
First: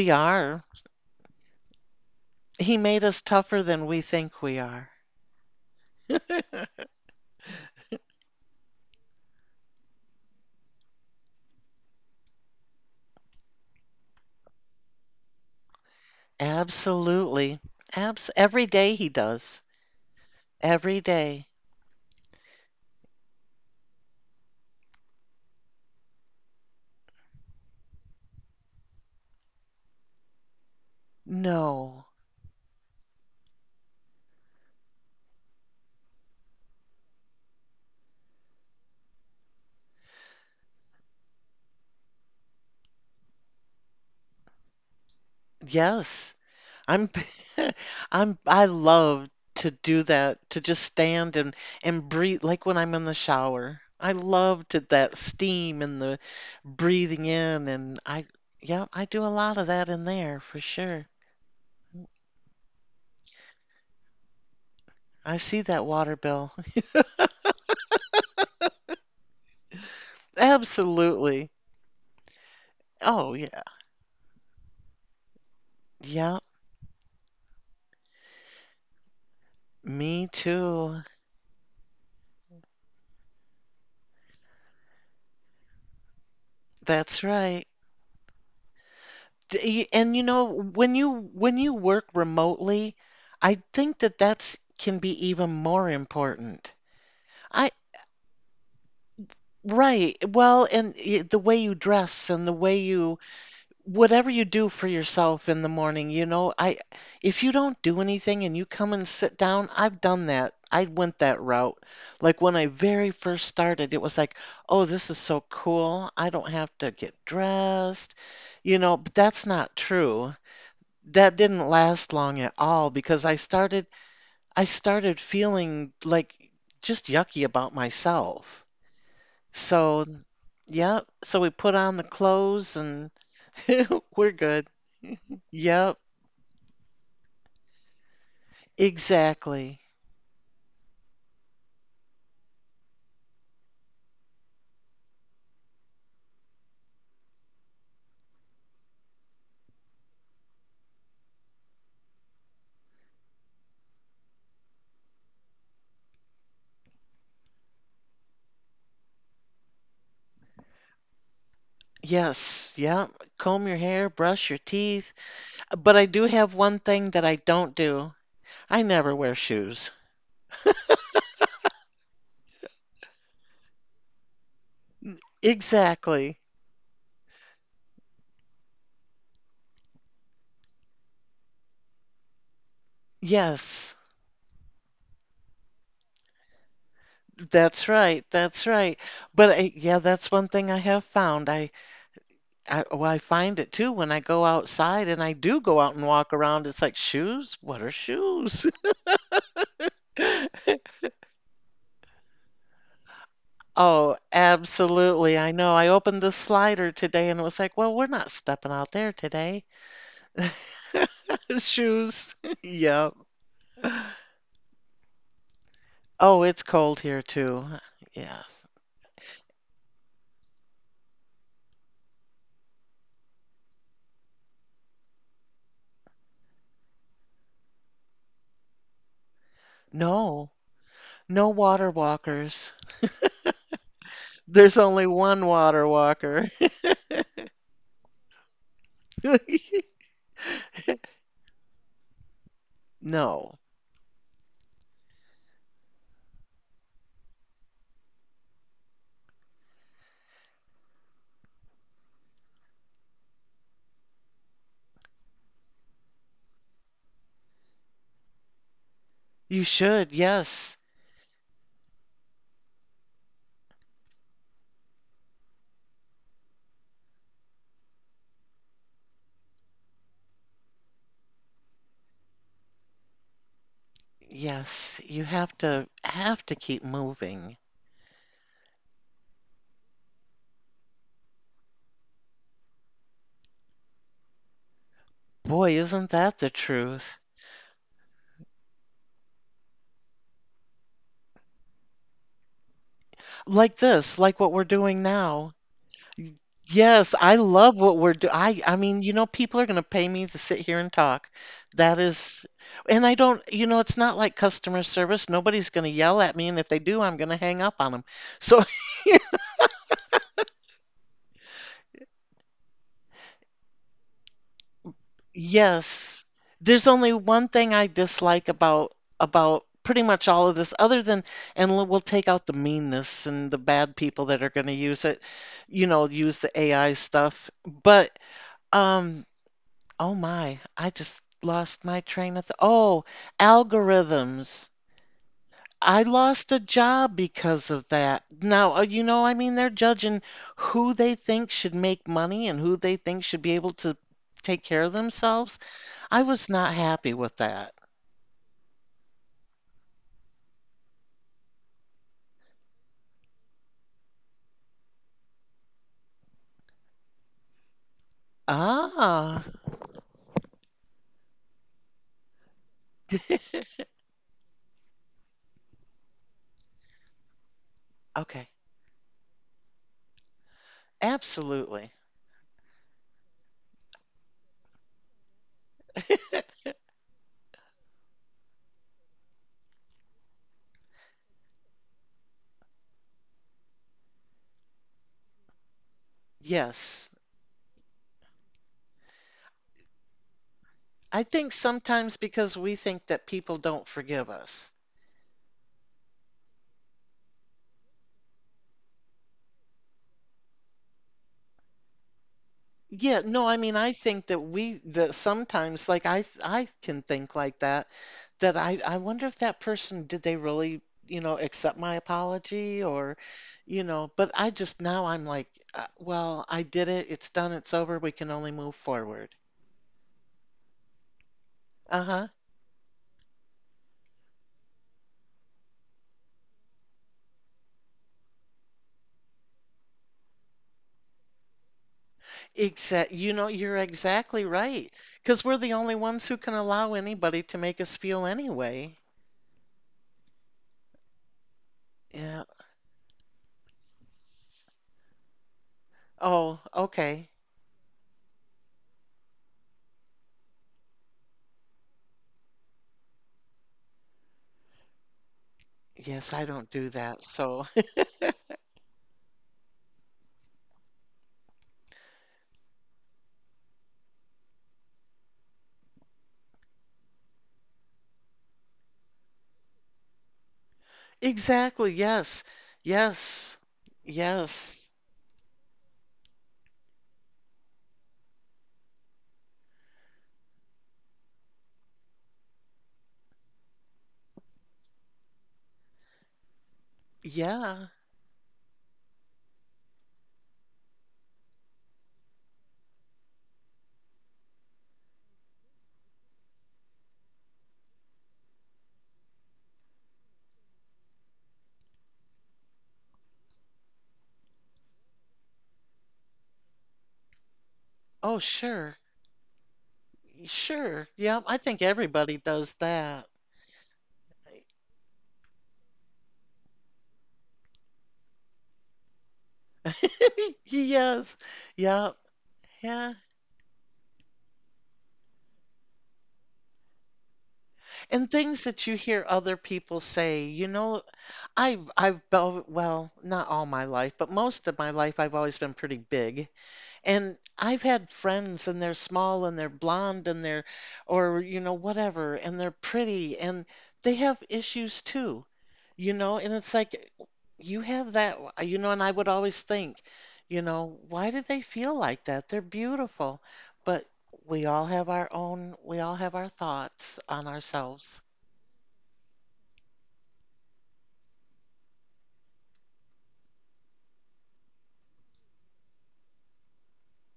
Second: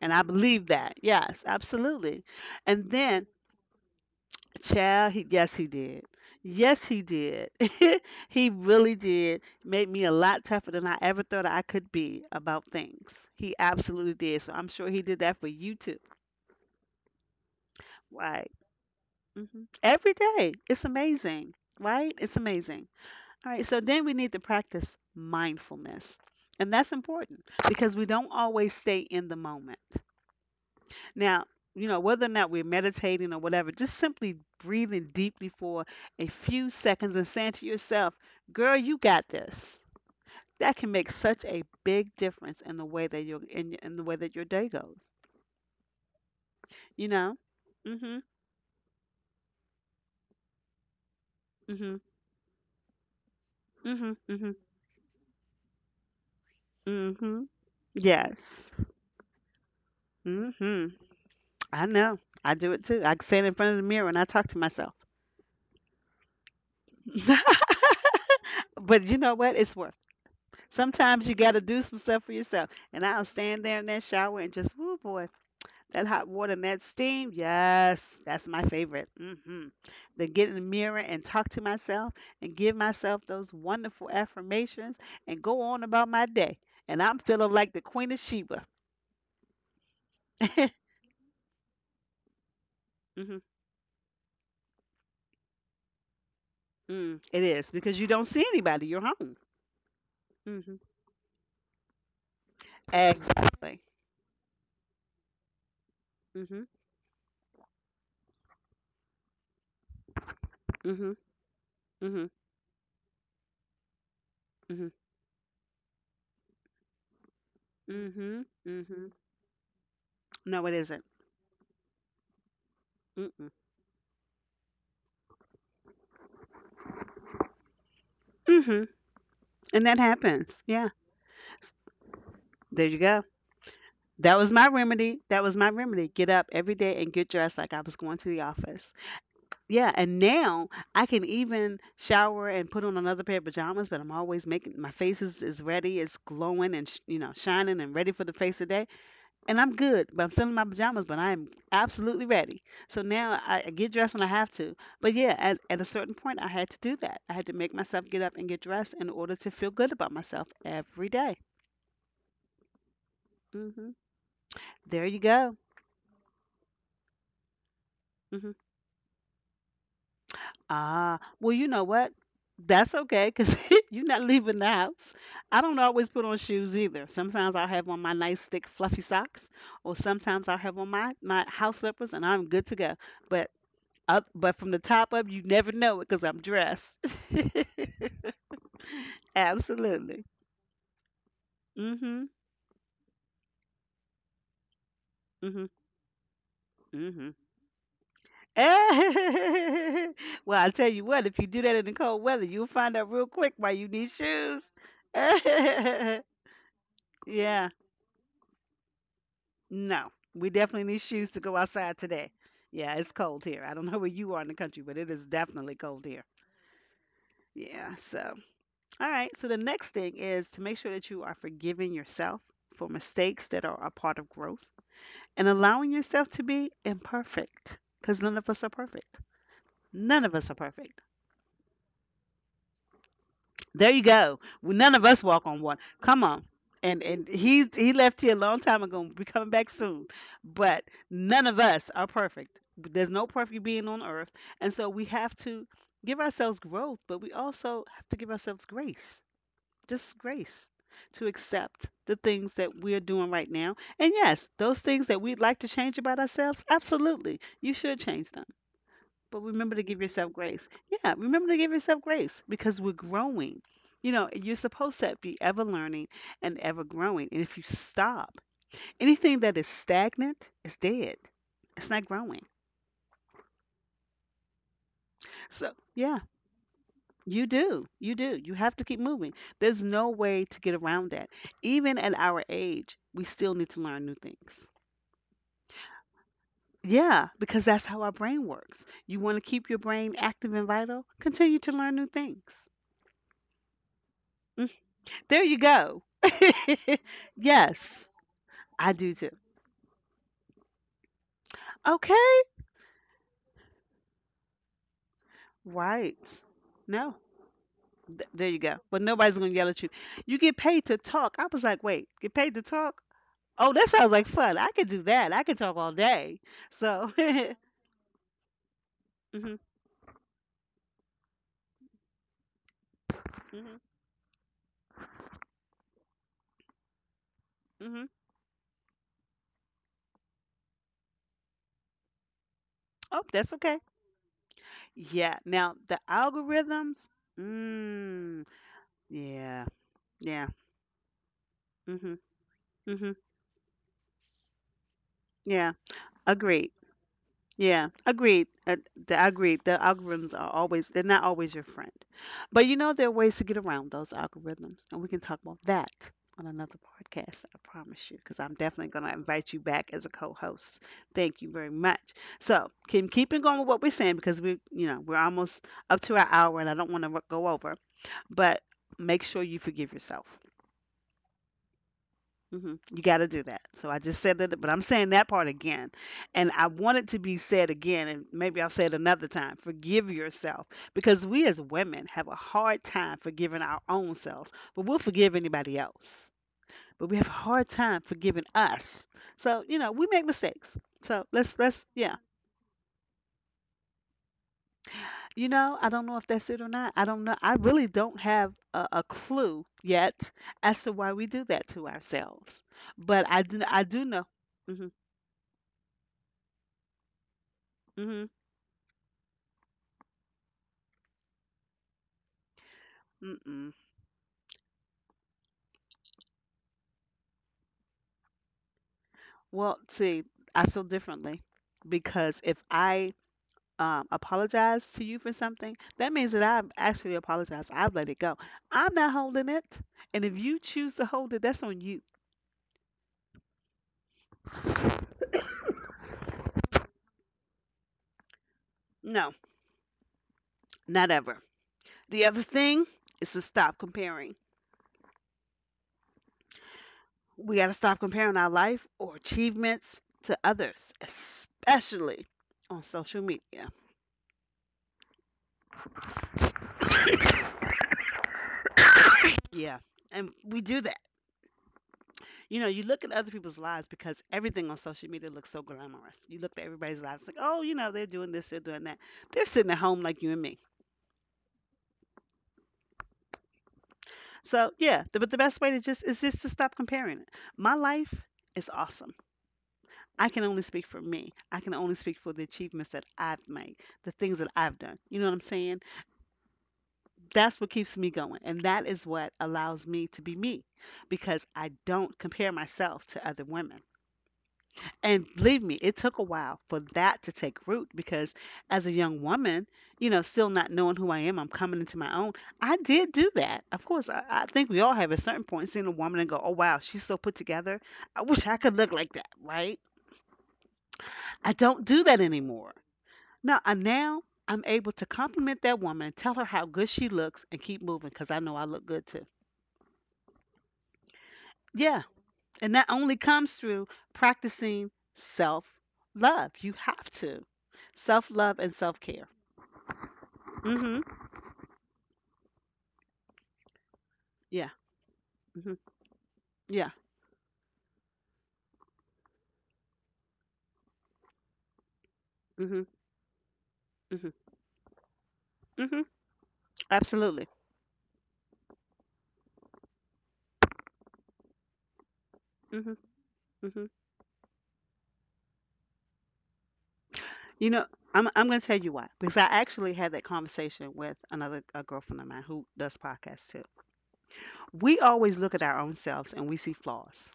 And I
are.
believe that. Yes, absolutely.
He
And
made us
then
tougher than we think we are.
Child, he, yes, he did. Yes, he did. He really did. Made me a lot tougher than I ever thought I could be about things. He absolutely did. So I'm sure he did that for you too.
Absolutely. Abs
Right.
every day he does.
Hmm. Every day. It's
Every day.
amazing. Right? It's amazing. All right. So then we need to practice mindfulness. And that's important because we don't always stay in the moment. Now, you know,
No.
whether or not we're meditating or whatever, just simply breathing deeply for a few seconds and saying to yourself, "Girl, you got this." That can make such a big difference in the way that you're in the way that your day goes.
Yes. I'm
You know? Mhm.
I love to do that, to just stand
Mhm.
and breathe like when I'm in the shower. I
Mhm. Mhm.
love to that steam and the breathing
Mhm.
in and I,
Yes.
yeah, I do a lot of that in there for
Mhm.
sure.
I know. I do it too. I stand in front of the mirror and I talk to myself.
I see that water bill.
But you know what? It's worth. Sometimes you
Absolutely.
got to do some stuff for yourself. And I'll
Oh yeah.
stand there in that shower and just, woo boy, that hot
Yeah,
water and that steam. Yes, that's my favorite. Hmm.
me
Then get in the mirror
too.
and talk to myself and give myself those wonderful affirmations and go on about my day. And I'm
That's
feeling
right.
like the Queen of Sheba.
And you know, when you work remotely,
Hmm.
I think that that's can be even more important.
Mm, it is
I
because you don't see anybody. You're home.
right. Well,
Hmm.
and the way you dress and the way you,
Exactly.
whatever you do for yourself in the morning, you know,
Hmm.
I, if you don't do anything and you come and sit down, I've done that. I
Hmm.
went that route.
Hmm.
Like when I very first started, it was like, "Oh,
Hmm.
this is so cool. I don't have to get dressed."
Hmm.
You know,
Hmm.
but that's not true.
No, it isn't.
That didn't last long at all because
Mm-mm.
I started feeling like just yucky about myself.
Mhm. And that
So,
happens. Yeah.
yep. So we put on the clothes,
There you
and
go.
we're
That was
good.
my remedy. That was my
Yep.
remedy. Get up every day and get dressed like I was going to the office.
Exactly.
Yeah. And now I can even shower and put on another pair of pajamas, but I'm always making my face is ready. It's glowing and, sh- you know, shining and ready for the face of day. And I'm good, but I'm still in my pajamas, but I am absolutely ready. So now I get dressed when I have to. But yeah, at a certain point, I had to do that. I had to make myself get up and get dressed in order to feel good about myself every day.
Yes. Yep. Comb your
Hmm.
hair, brush your
There
teeth.
you go.
But I do have one thing that I don't do.
Hmm.
I never wear shoes.
Ah, well, you know what? That's okay because you're not leaving the house. I don't always put
Exactly.
on shoes either. Sometimes I'll have on my nice thick fluffy socks, or sometimes I'll have on my house slippers, and I'm good to go. But
Yes.
from the top up, you never know it because I'm dressed.
That's right. That's right. But I, yeah,
Absolutely.
that's one thing I have found. I
Mm. Mhm.
I, well, I find it too when I go outside and I do
Mm.
go out and walk around. It's like,
Mhm. Mm. Mhm.
shoes? What are shoes?
Well, I tell you what, if you do that in the cold weather, you'll find out real quick why you need
Oh,
shoes.
absolutely. I know. I opened the slider today and it was
Yeah.
like, well, we're not stepping out there today.
No, we definitely need shoes to go outside today.
Shoes.
Yeah, it's
Yep.
cold here. I don't know where you are in the country, but it is definitely cold here.
Oh, it's cold here too.
Yeah, so,
Yes.
all right. So, the next thing is to make sure that you are forgiving yourself for mistakes that are a part of growth and allowing yourself to be imperfect because none of us are perfect. None of us
No,
are perfect.
no water walkers.
There you go. Well,
There's
none of
only
us walk
one
on water.
water
Come on.
walker.
And he left here a long time ago. Be coming back soon. But none of us are perfect. There's no
No.
perfect being on earth, and so we have to give ourselves growth, but we also have to give ourselves grace, just grace, to accept the things that we're doing right now. And yes, those things that we'd like to change about ourselves, absolutely, you should change them. But
You
remember to give
should,
yourself grace.
yes.
Yeah, remember to give yourself grace because we're growing. You know, you're supposed to be ever learning and ever growing. And if you stop, anything that is stagnant is dead. It's not growing.
Yes, you
So, yeah,
have to keep
you
moving.
do. You do. You have to keep moving. There's no way to get around that. Even at our age, we still need to learn new things.
Boy, isn't that the truth?
Yeah, because that's how our brain works. You want to keep your brain active and vital? Continue to learn new things.
Like this, like what we're doing
There
now.
you go.
Y- Yes, I love
Yes,
what we're doing. I
I
mean, you
do
know,
too.
people are going to pay me to sit here and talk. That
Okay,
is, and I don't, you know, it's not like customer service. Nobody's going to
right.
yell at me, and if they do, I'm
No,
going to hang up on them.
there you
So
go. But nobody's gonna yell at you. You get paid to talk. I was like, wait, get paid to talk? Oh, that sounds like fun. I could do that. I could talk all
yes.
day.
There's only one
Mhm,
thing I dislike about pretty much all of this, other than, and we'll take out the meanness and the
mhm,
bad people that are going to use it, you know, use the AI stuff.
mhm.
But um, oh my, I just lost my train of th oh,
Oh, that's okay.
algorithms.
Yeah. Now the
I lost a
algorithms.
job because of that.
Mm,
Now, you know, I mean,
yeah,
they're judging
yeah.
who they think should make
Mhm,
money and who they
mhm.
think should be able to take care of themselves.
Yeah.
I was not
Agreed.
happy with that.
Yeah, agreed. The agreed. The algorithms are always they're not always your friend, but you know there are ways to get around those algorithms, and we can talk about that on another podcast. I promise you, because I'm definitely going to
Ah,
invite you back as a co-host. Thank you very much. So, Kim, keep on going with what we're saying because we're almost up to our hour, and I don't want to go over.
okay.
But make sure you forgive yourself.
Absolutely.
You got to do that. So I just said that, but I'm saying that part again. And I want it to be said again, and maybe I'll say it another time. Forgive yourself because we as women have a hard time forgiving our own selves, but we'll forgive anybody else.
Yes.
But we have a hard time forgiving us. So, we make mistakes.
I
So
think
let's,
sometimes
yeah.
because we think that people don't forgive us.
You know, I don't know if that's it or not. I don't know. I really don't have a clue yet as to why we do that to ourselves.
Yeah,
But
no, I mean,
I
I
do know.
think that we
Hmm.
that sometimes like I can think like that, that I wonder if that person did they really, you know, accept my apology or
Mm-mm.
you know, but I just now I'm like, well, I did it. It's done. It's over. We can only move forward.
Well, see, I feel differently
Uh-huh.
because if I apologize to you for something, that means that I've actually apologized. I've let it go. I'm not holding it. And if you choose to hold it, that's on you.
Exact, you know, you're exactly right. Because we're the only ones who can allow anybody to make us feel anyway.
No, not ever. The other
Yeah.
thing is to stop comparing.
Oh, okay.
We got to stop comparing our life or achievements to others, especially on social media.
Yes, I don't do that. So,
Yeah. And we do that. You know, you look at other people's lives because everything on social media looks so glamorous. You look at everybody's lives like, oh, they're doing this, they're doing that. They're sitting at home like you and me.
exactly. Yes. Yes.
So
Yes.
yeah, but the best way to just is just to stop comparing it. My life is awesome. I can only speak for me. I can only speak for the achievements that I've made, the things that I've done. You know what I'm saying? That's what
Yeah.
keeps me going, and that is what allows me to be me, because I don't compare myself to other women. And believe me, it took a while for that to take root because as a young woman, you know, still not knowing who I am, I'm coming into my own. I did do that. Of course, I think we all have at certain point seen a woman and go, oh, wow, she's so put together. I
Oh,
wish I could look
sure.
like that, right?
Sure. Yep.
I
I think
don't do that
everybody does
anymore.
that.
No, I now I'm able to compliment that woman and tell her how good she looks and keep moving because I know I look good too.
Yes.
Yeah.
Yep.
And that
Yeah.
only comes through practicing self love. You have to.
And
Self love
things
and
that you
self
hear
care.
other people say, you know,
Hmm
well, not all my life, but most
Yeah.
of my life I've always been
hmm
pretty big.
Yeah.
And I've had friends and they're small and they're blonde and they're, or you know whatever, and they're
hmm
pretty, and they have
hmm
issues too.
hmm
You know, and it's like
Absolutely.
you have that, you know, and I would always think, you know, why do they feel like that? They're
Hmm hmm
beautiful. But we all have our own, we all have our thoughts on
You know,
ourselves.
I'm gonna tell you why because I actually had that conversation with another a girlfriend of mine who does podcasts too. We always look at our own selves and we see flaws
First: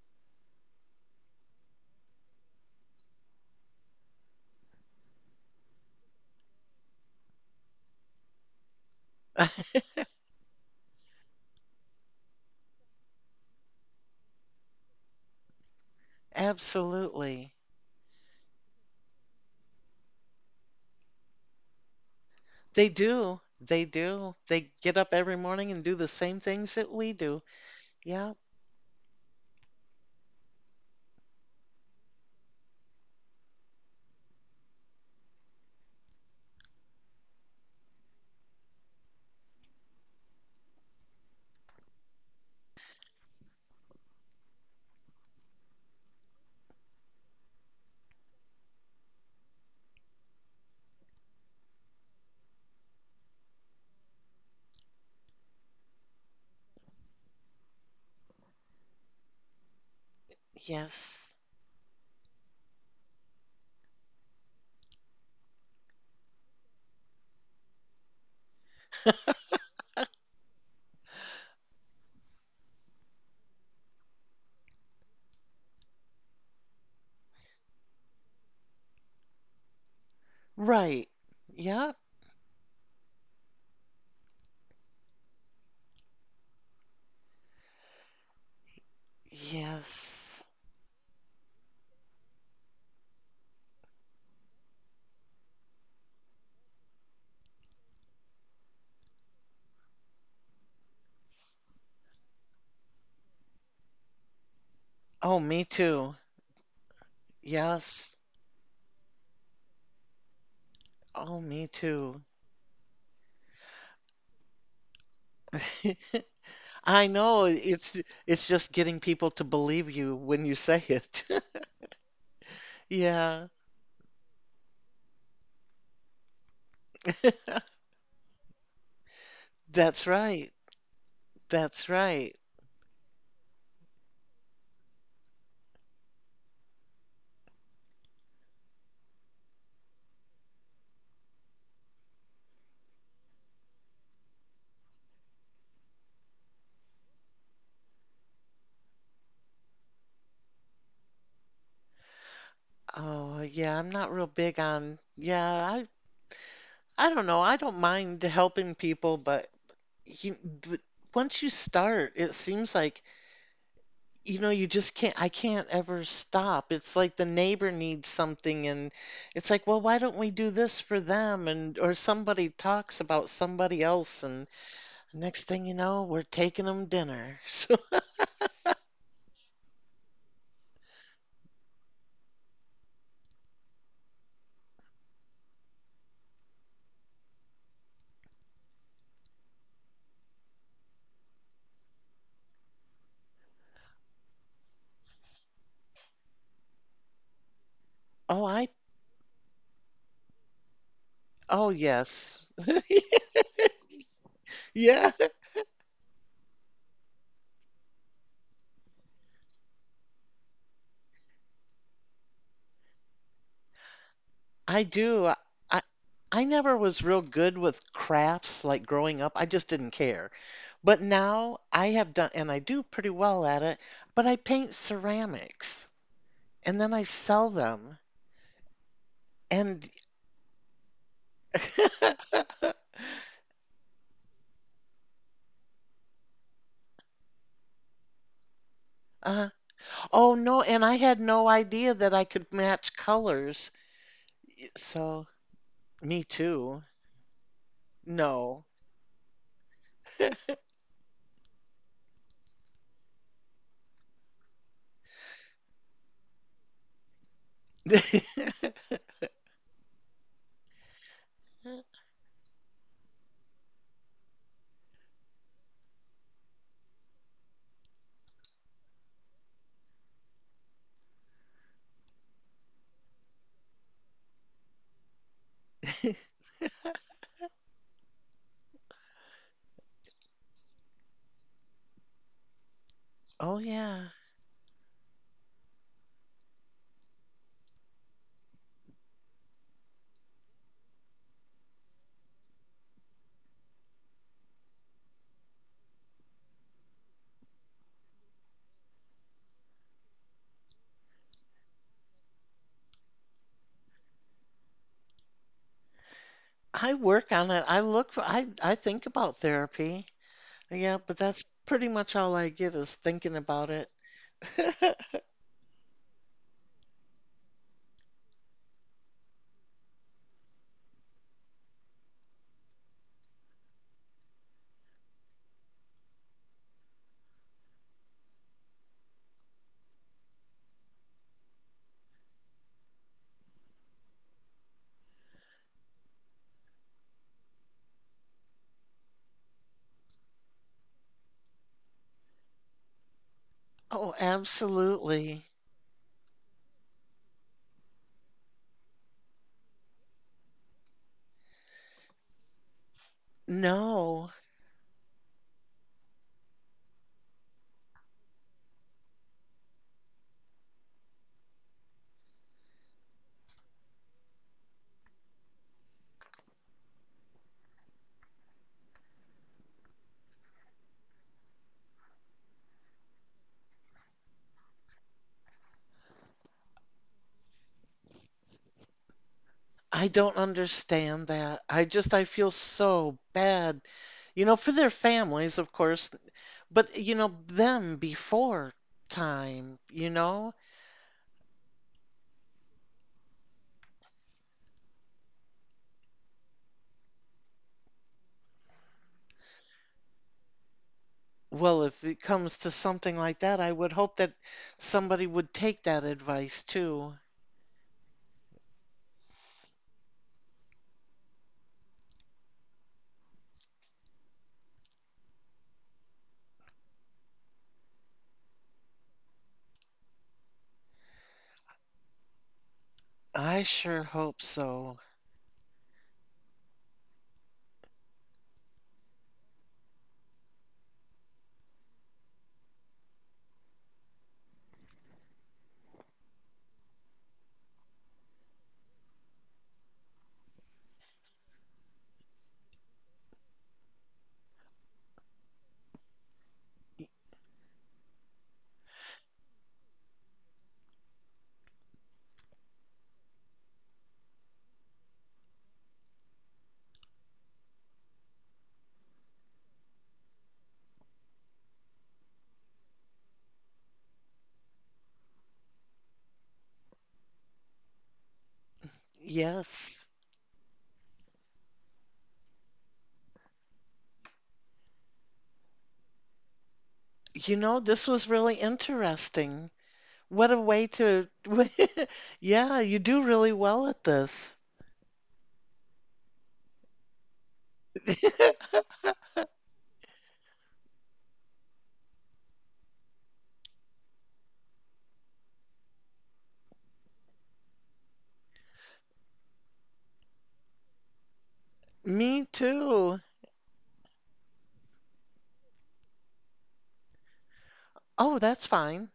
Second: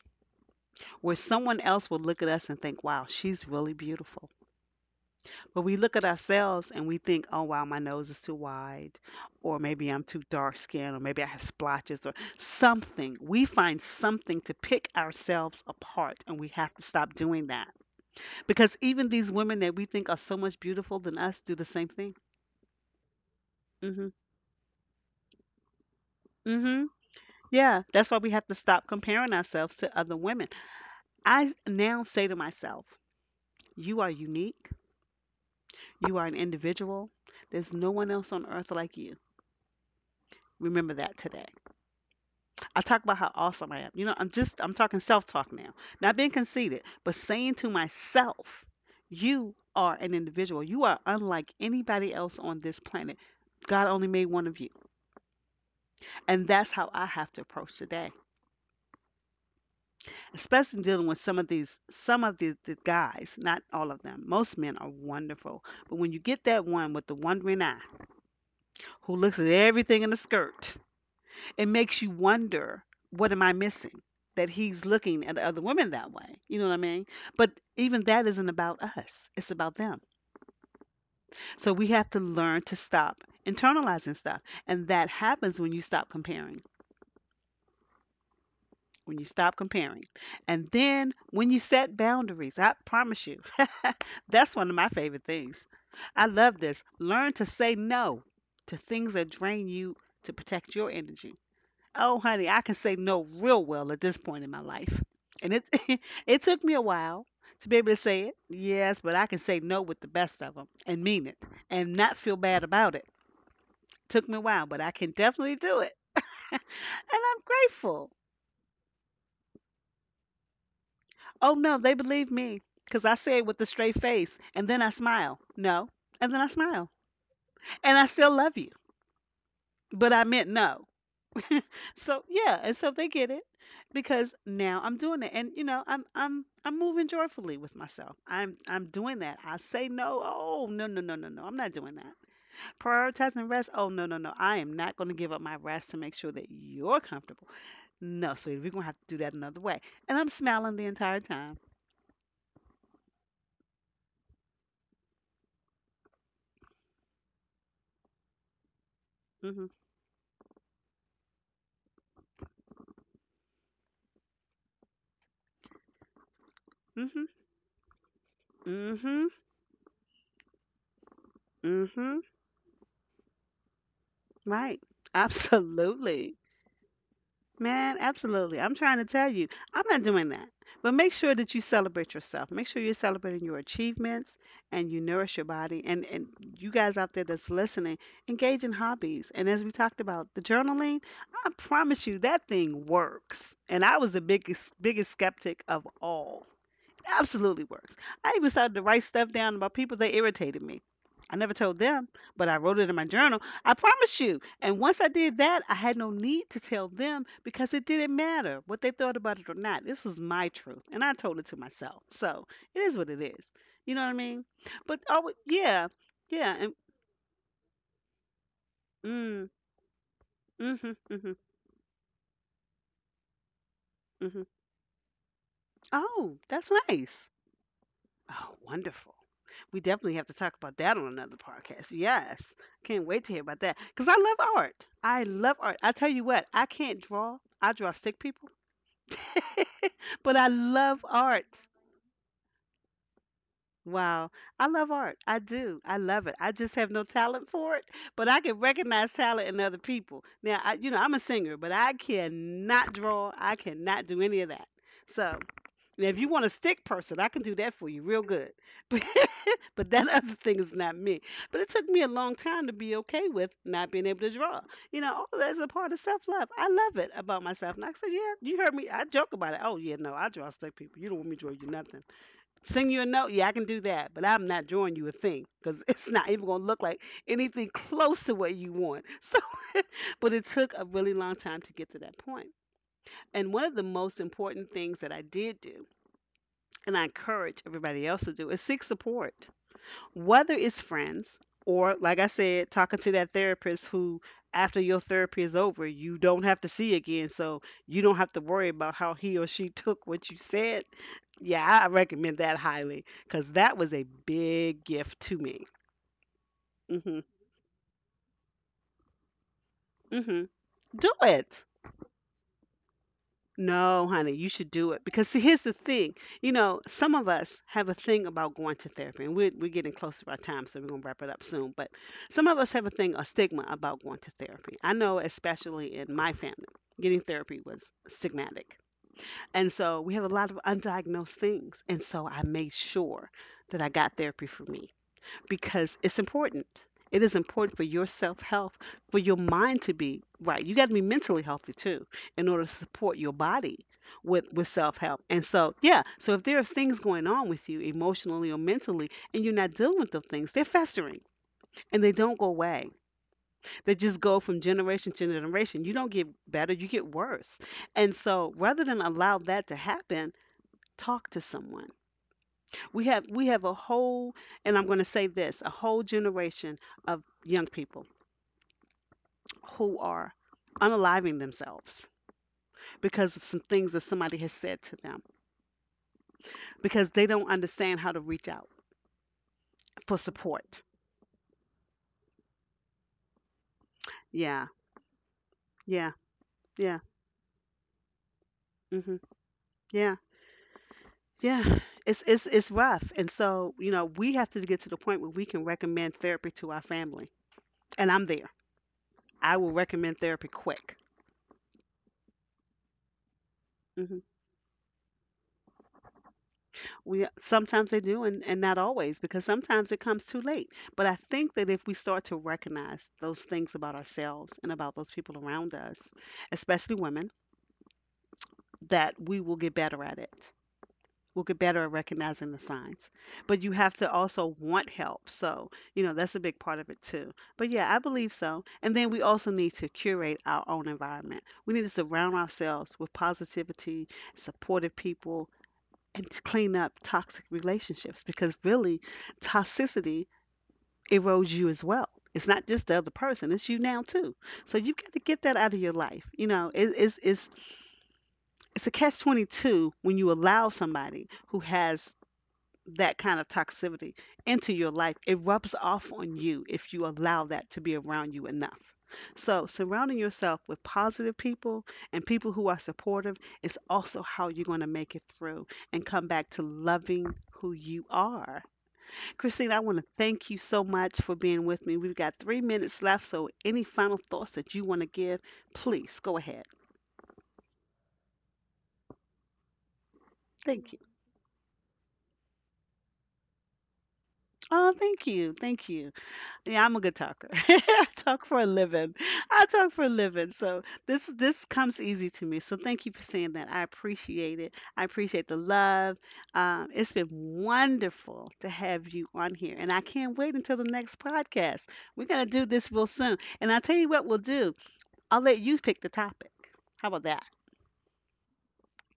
where someone else will look at us and think, "Wow, she's really beautiful." But we look at ourselves and we think, oh, wow, my nose is too wide, or maybe I'm too dark skinned, or maybe I have splotches, or something. We find something to pick ourselves apart, and we have to stop doing
Absolutely.
that. Because even these women that we think are so much beautiful than us do the same thing.
They do. They
Hmm
do. They get up every morning and do the same things
hmm
that we do.
Yeah, that's why we
Yep.
have to stop comparing ourselves to other women. Now say to myself, you are unique, you are an individual, there's no one else on earth like you. Remember that today. I talk about how awesome I am. You know, I'm talking self-talk now. Not being conceited, but saying to myself, you are an individual. You are unlike anybody else on this planet. God only made one of you. And that's how I have to approach today. Especially dealing with
Yes.
some of the guys, not all of them. Most men are wonderful. But when you get that one with the wondering eye who looks at everything in the skirt, it makes you wonder, what am I missing that he's looking at other women that way? You know what I mean? But even that isn't about us, it's about them.
Right.
So we
Yep.
have to learn to stop internalizing stuff, and that happens when you stop comparing, when you stop comparing.
Yes.
And then when you set boundaries, I promise you, that's one of my favorite things. I love this. Learn to say no to things that drain you, to protect your energy. Oh, honey, I can say no real well at this point in my life.
Oh,
And it
me too.
it took me a while to be able to
Yes.
say it. Yes, but I can say no with the best of them and mean it
Oh, me
and not
too.
feel bad about it. Took me a while, but I can definitely do it. And
I
I'm
know
grateful.
it's just getting people to believe you when you say it.
Oh no, they believe me cuz I say it
Yeah.
with a straight face and then I smile. No. And then I smile. And I still love you,
That's
but I meant
right.
no.
That's
So
right.
yeah, and so they get it because now I'm doing it, and you know I'm moving joyfully with myself. I'm doing that. I say no. Oh no, no, no, no, no. I'm not doing that. Prioritizing rest. Oh no, no, no. I am not going to give up my rest to make sure that you're comfortable. No, sweetie, we're gonna have to do that another way. And I'm smiling the entire time.
Oh, yeah, I'm not real big on, yeah, I don't know. I don't mind helping people, but
Mhm.
you, but once you start, it seems like, you know, you just can't, I can't ever stop. It's like
mhm
the neighbor needs something, and
mhm
it's like, well, why don't we do this for them? And, or
mhm.
somebody talks about somebody else, and
Right.
next thing you know, we're
Absolutely.
taking them dinner. So,
Man, absolutely. I'm trying to tell you, I'm not doing that. But make sure that you celebrate yourself. Make sure you're celebrating your achievements and you nourish your body. And you guys out there that's listening, engage in hobbies. And as we talked about the journaling, I promise you that thing works. And I was the biggest skeptic of all. Absolutely works. I
oh,
even
I,
started to write stuff down about people that irritated me. I never
oh,
told them,
yes.
but I wrote it in my journal. I promise you. And once I
Yeah.
did that, I had no need to tell them because it didn't matter what they thought about it or not. This was my truth, and I told it to myself. So it is what it is. You know what I mean?
I
But
do.
oh,
I
yeah,
I
yeah, and
never was real good with crafts like growing up. I
mm,
just didn't care.
mhm,
But
mhm,
now I have done and I do pretty well at it, but I
mhm.
paint ceramics
Oh, that's
and then I
nice.
sell them
Oh, wonderful. We
and
definitely have to talk about that on another podcast. Yes. Can't wait to hear about that. Because I love art. I love art. I tell you what, I can't draw. I draw stick people,
uh, oh
but I
no, and I
love
had no
art.
idea that I could match colors.
Wow. I love art.
So,
I do. I
me
love it. I just
too.
have no talent for it, but I can
No.
recognize talent in other people. Now, you know, I'm a singer, but I cannot draw. I cannot do any of that. So now, if you want a stick person, I can do that for you real good. But, that other thing is not me. But it took me a long time to be okay with not being able to draw. You know, all of that is a part of self love. I love it about myself. And I said, yeah, you heard me. I joke about it. Oh, yeah, no, I draw stick people. You don't want me to draw you nothing. Sing you a note. Yeah, I can do that. But I'm not drawing you a thing because it's not even going to look like anything close to what you want. So, but it took a really long time to get to that point. And
Oh
one of the
yeah.
most important things that I did do and I encourage everybody else to do is seek support, whether it's friends or, like I said, talking to that therapist who, after your therapy is over, you don't have to see again. So you don't have to worry about how he or she took what you said. Yeah, I recommend that highly because that was a big gift to me.
I
Hmm
work on it. I look for, I think about therapy.
hmm
Yeah,
Do
but that's
it.
pretty much all I get is thinking about it.
No, honey, you should do it because see, here's the thing. You know, some of us have a thing about going to therapy, and we're getting close to our time, so we're gonna wrap it up soon. But some of us have a thing, a stigma about going to therapy. I know, especially in my family, getting therapy was stigmatic, and so we have a lot of undiagnosed things. And so I made sure that I got therapy for me because it's important. It is important for your self health, for your mind to be right. You got to be mentally healthy too in order to support your body
Oh,
with, self help. And
absolutely.
so, yeah, so if there are things going on with you emotionally or mentally and you're not dealing with those things, they're festering and they don't go away. They just
No,
go from generation to generation. You don't get better, you get worse. And so, rather than allow that to happen, talk to someone. We have a whole, and I'm going to say this, a whole generation of young people who are unaliving themselves because of some things that somebody has said to them because they don't understand how to reach out
I
for
don't
support.
understand that. I just, I feel so bad, you know,
Yeah,
for their families, of course,
yeah,
but,
yeah,
you know, them before
hmm
time, you
yeah,
know?
yeah. It's it's rough, and so you know we have to get to the point where we can recommend therapy to our family, and I'm there. I will recommend therapy quick.
Well, if it comes to something like that, I would hope
Mm-hmm.
that somebody would take that advice too.
We sometimes they do, and not always because sometimes it comes too late. But I think that if we start to recognize those things about ourselves and about those people around us, especially women, that we will get better at it. We'll get better at recognizing the signs. But
I
you have
sure
to
hope
also want
so.
help. So, you know, that's a big part of it too. But yeah, I believe so. And then we also need to curate our own environment. We need to surround ourselves with positivity, supportive people, and to clean up toxic relationships because really toxicity erodes you as well. It's not just the other person, it's you now too. So you've got to get that out of your life. You know, it's a catch 22 when you allow somebody who has that kind of toxicity into your life, it rubs off on you if you allow that to be around you enough. So, surrounding yourself with positive people and people who are supportive is also how you're going to make it through and come back to loving who you are. Christine, I want to
Yes.
thank you so much for being with me. We've got 3 minutes left, so any final thoughts that you want to give, please go ahead.
You know, this was really interesting. What a way
Thank you.
to, yeah, you do really well at this.
Oh, thank you. Thank you. Yeah, I'm a good talker. I talk for a living. I talk for a living. So this comes easy to me. So thank you for saying that. I appreciate it. I appreciate the love. It's been wonderful to have you on here, and I can't wait until the next podcast. We're gonna
Me
do this real
too.
soon. And I'll tell you what we'll do. I'll let you pick the topic. How about that?
Oh, that's fine.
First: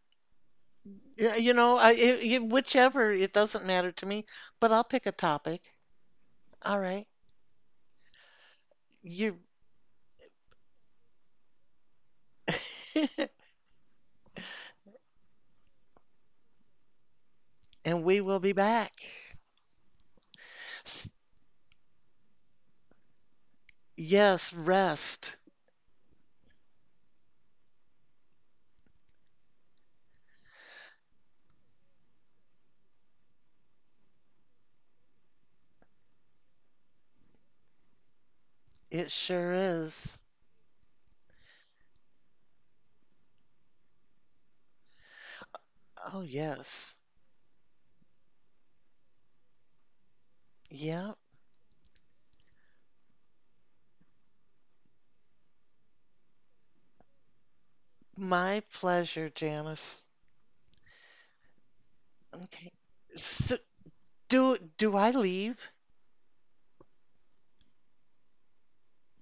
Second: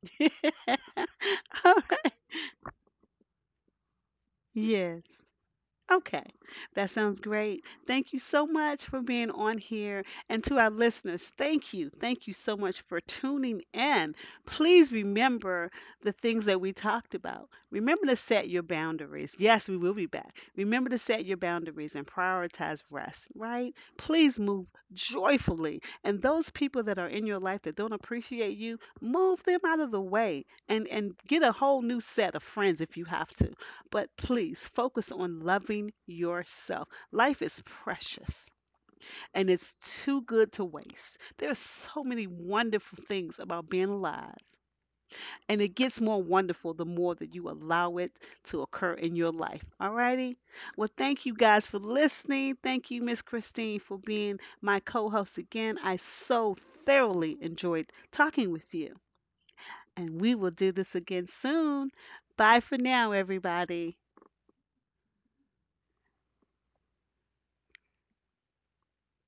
Yeah, you know,
All
I, whichever, it doesn't matter to me, but I'll
yes.
pick a topic.
Okay,
All
that
right.
sounds great. Thank you so much for being
You,
on here. And to our listeners, thank you. Thank you so much for tuning in. Please remember the things that we talked about.
and
Remember to
we will
set
be
your
back.
boundaries. Yes, we will be back. Remember to
S-
set your boundaries and prioritize rest, right? Please
Yes,
move
rest.
joyfully. And those people that are in your life that don't appreciate you, move them out of the way and get a whole new set of friends if you have to, but please focus on loving yourself. Life is precious
It sure
and it's
is.
too good to waste. There are so many wonderful things about being alive, and it gets
Oh,
more wonderful the
yes.
more that you allow it to occur in your life. All righty. Well,
Yeah.
thank you guys for listening. Thank you, Miss Christine, for being my co host again. I so thoroughly enjoyed talking
My
with you,
pleasure, Janice.
and we will do this again soon. Bye
Okay.
for now,
So,
everybody.
do I leave?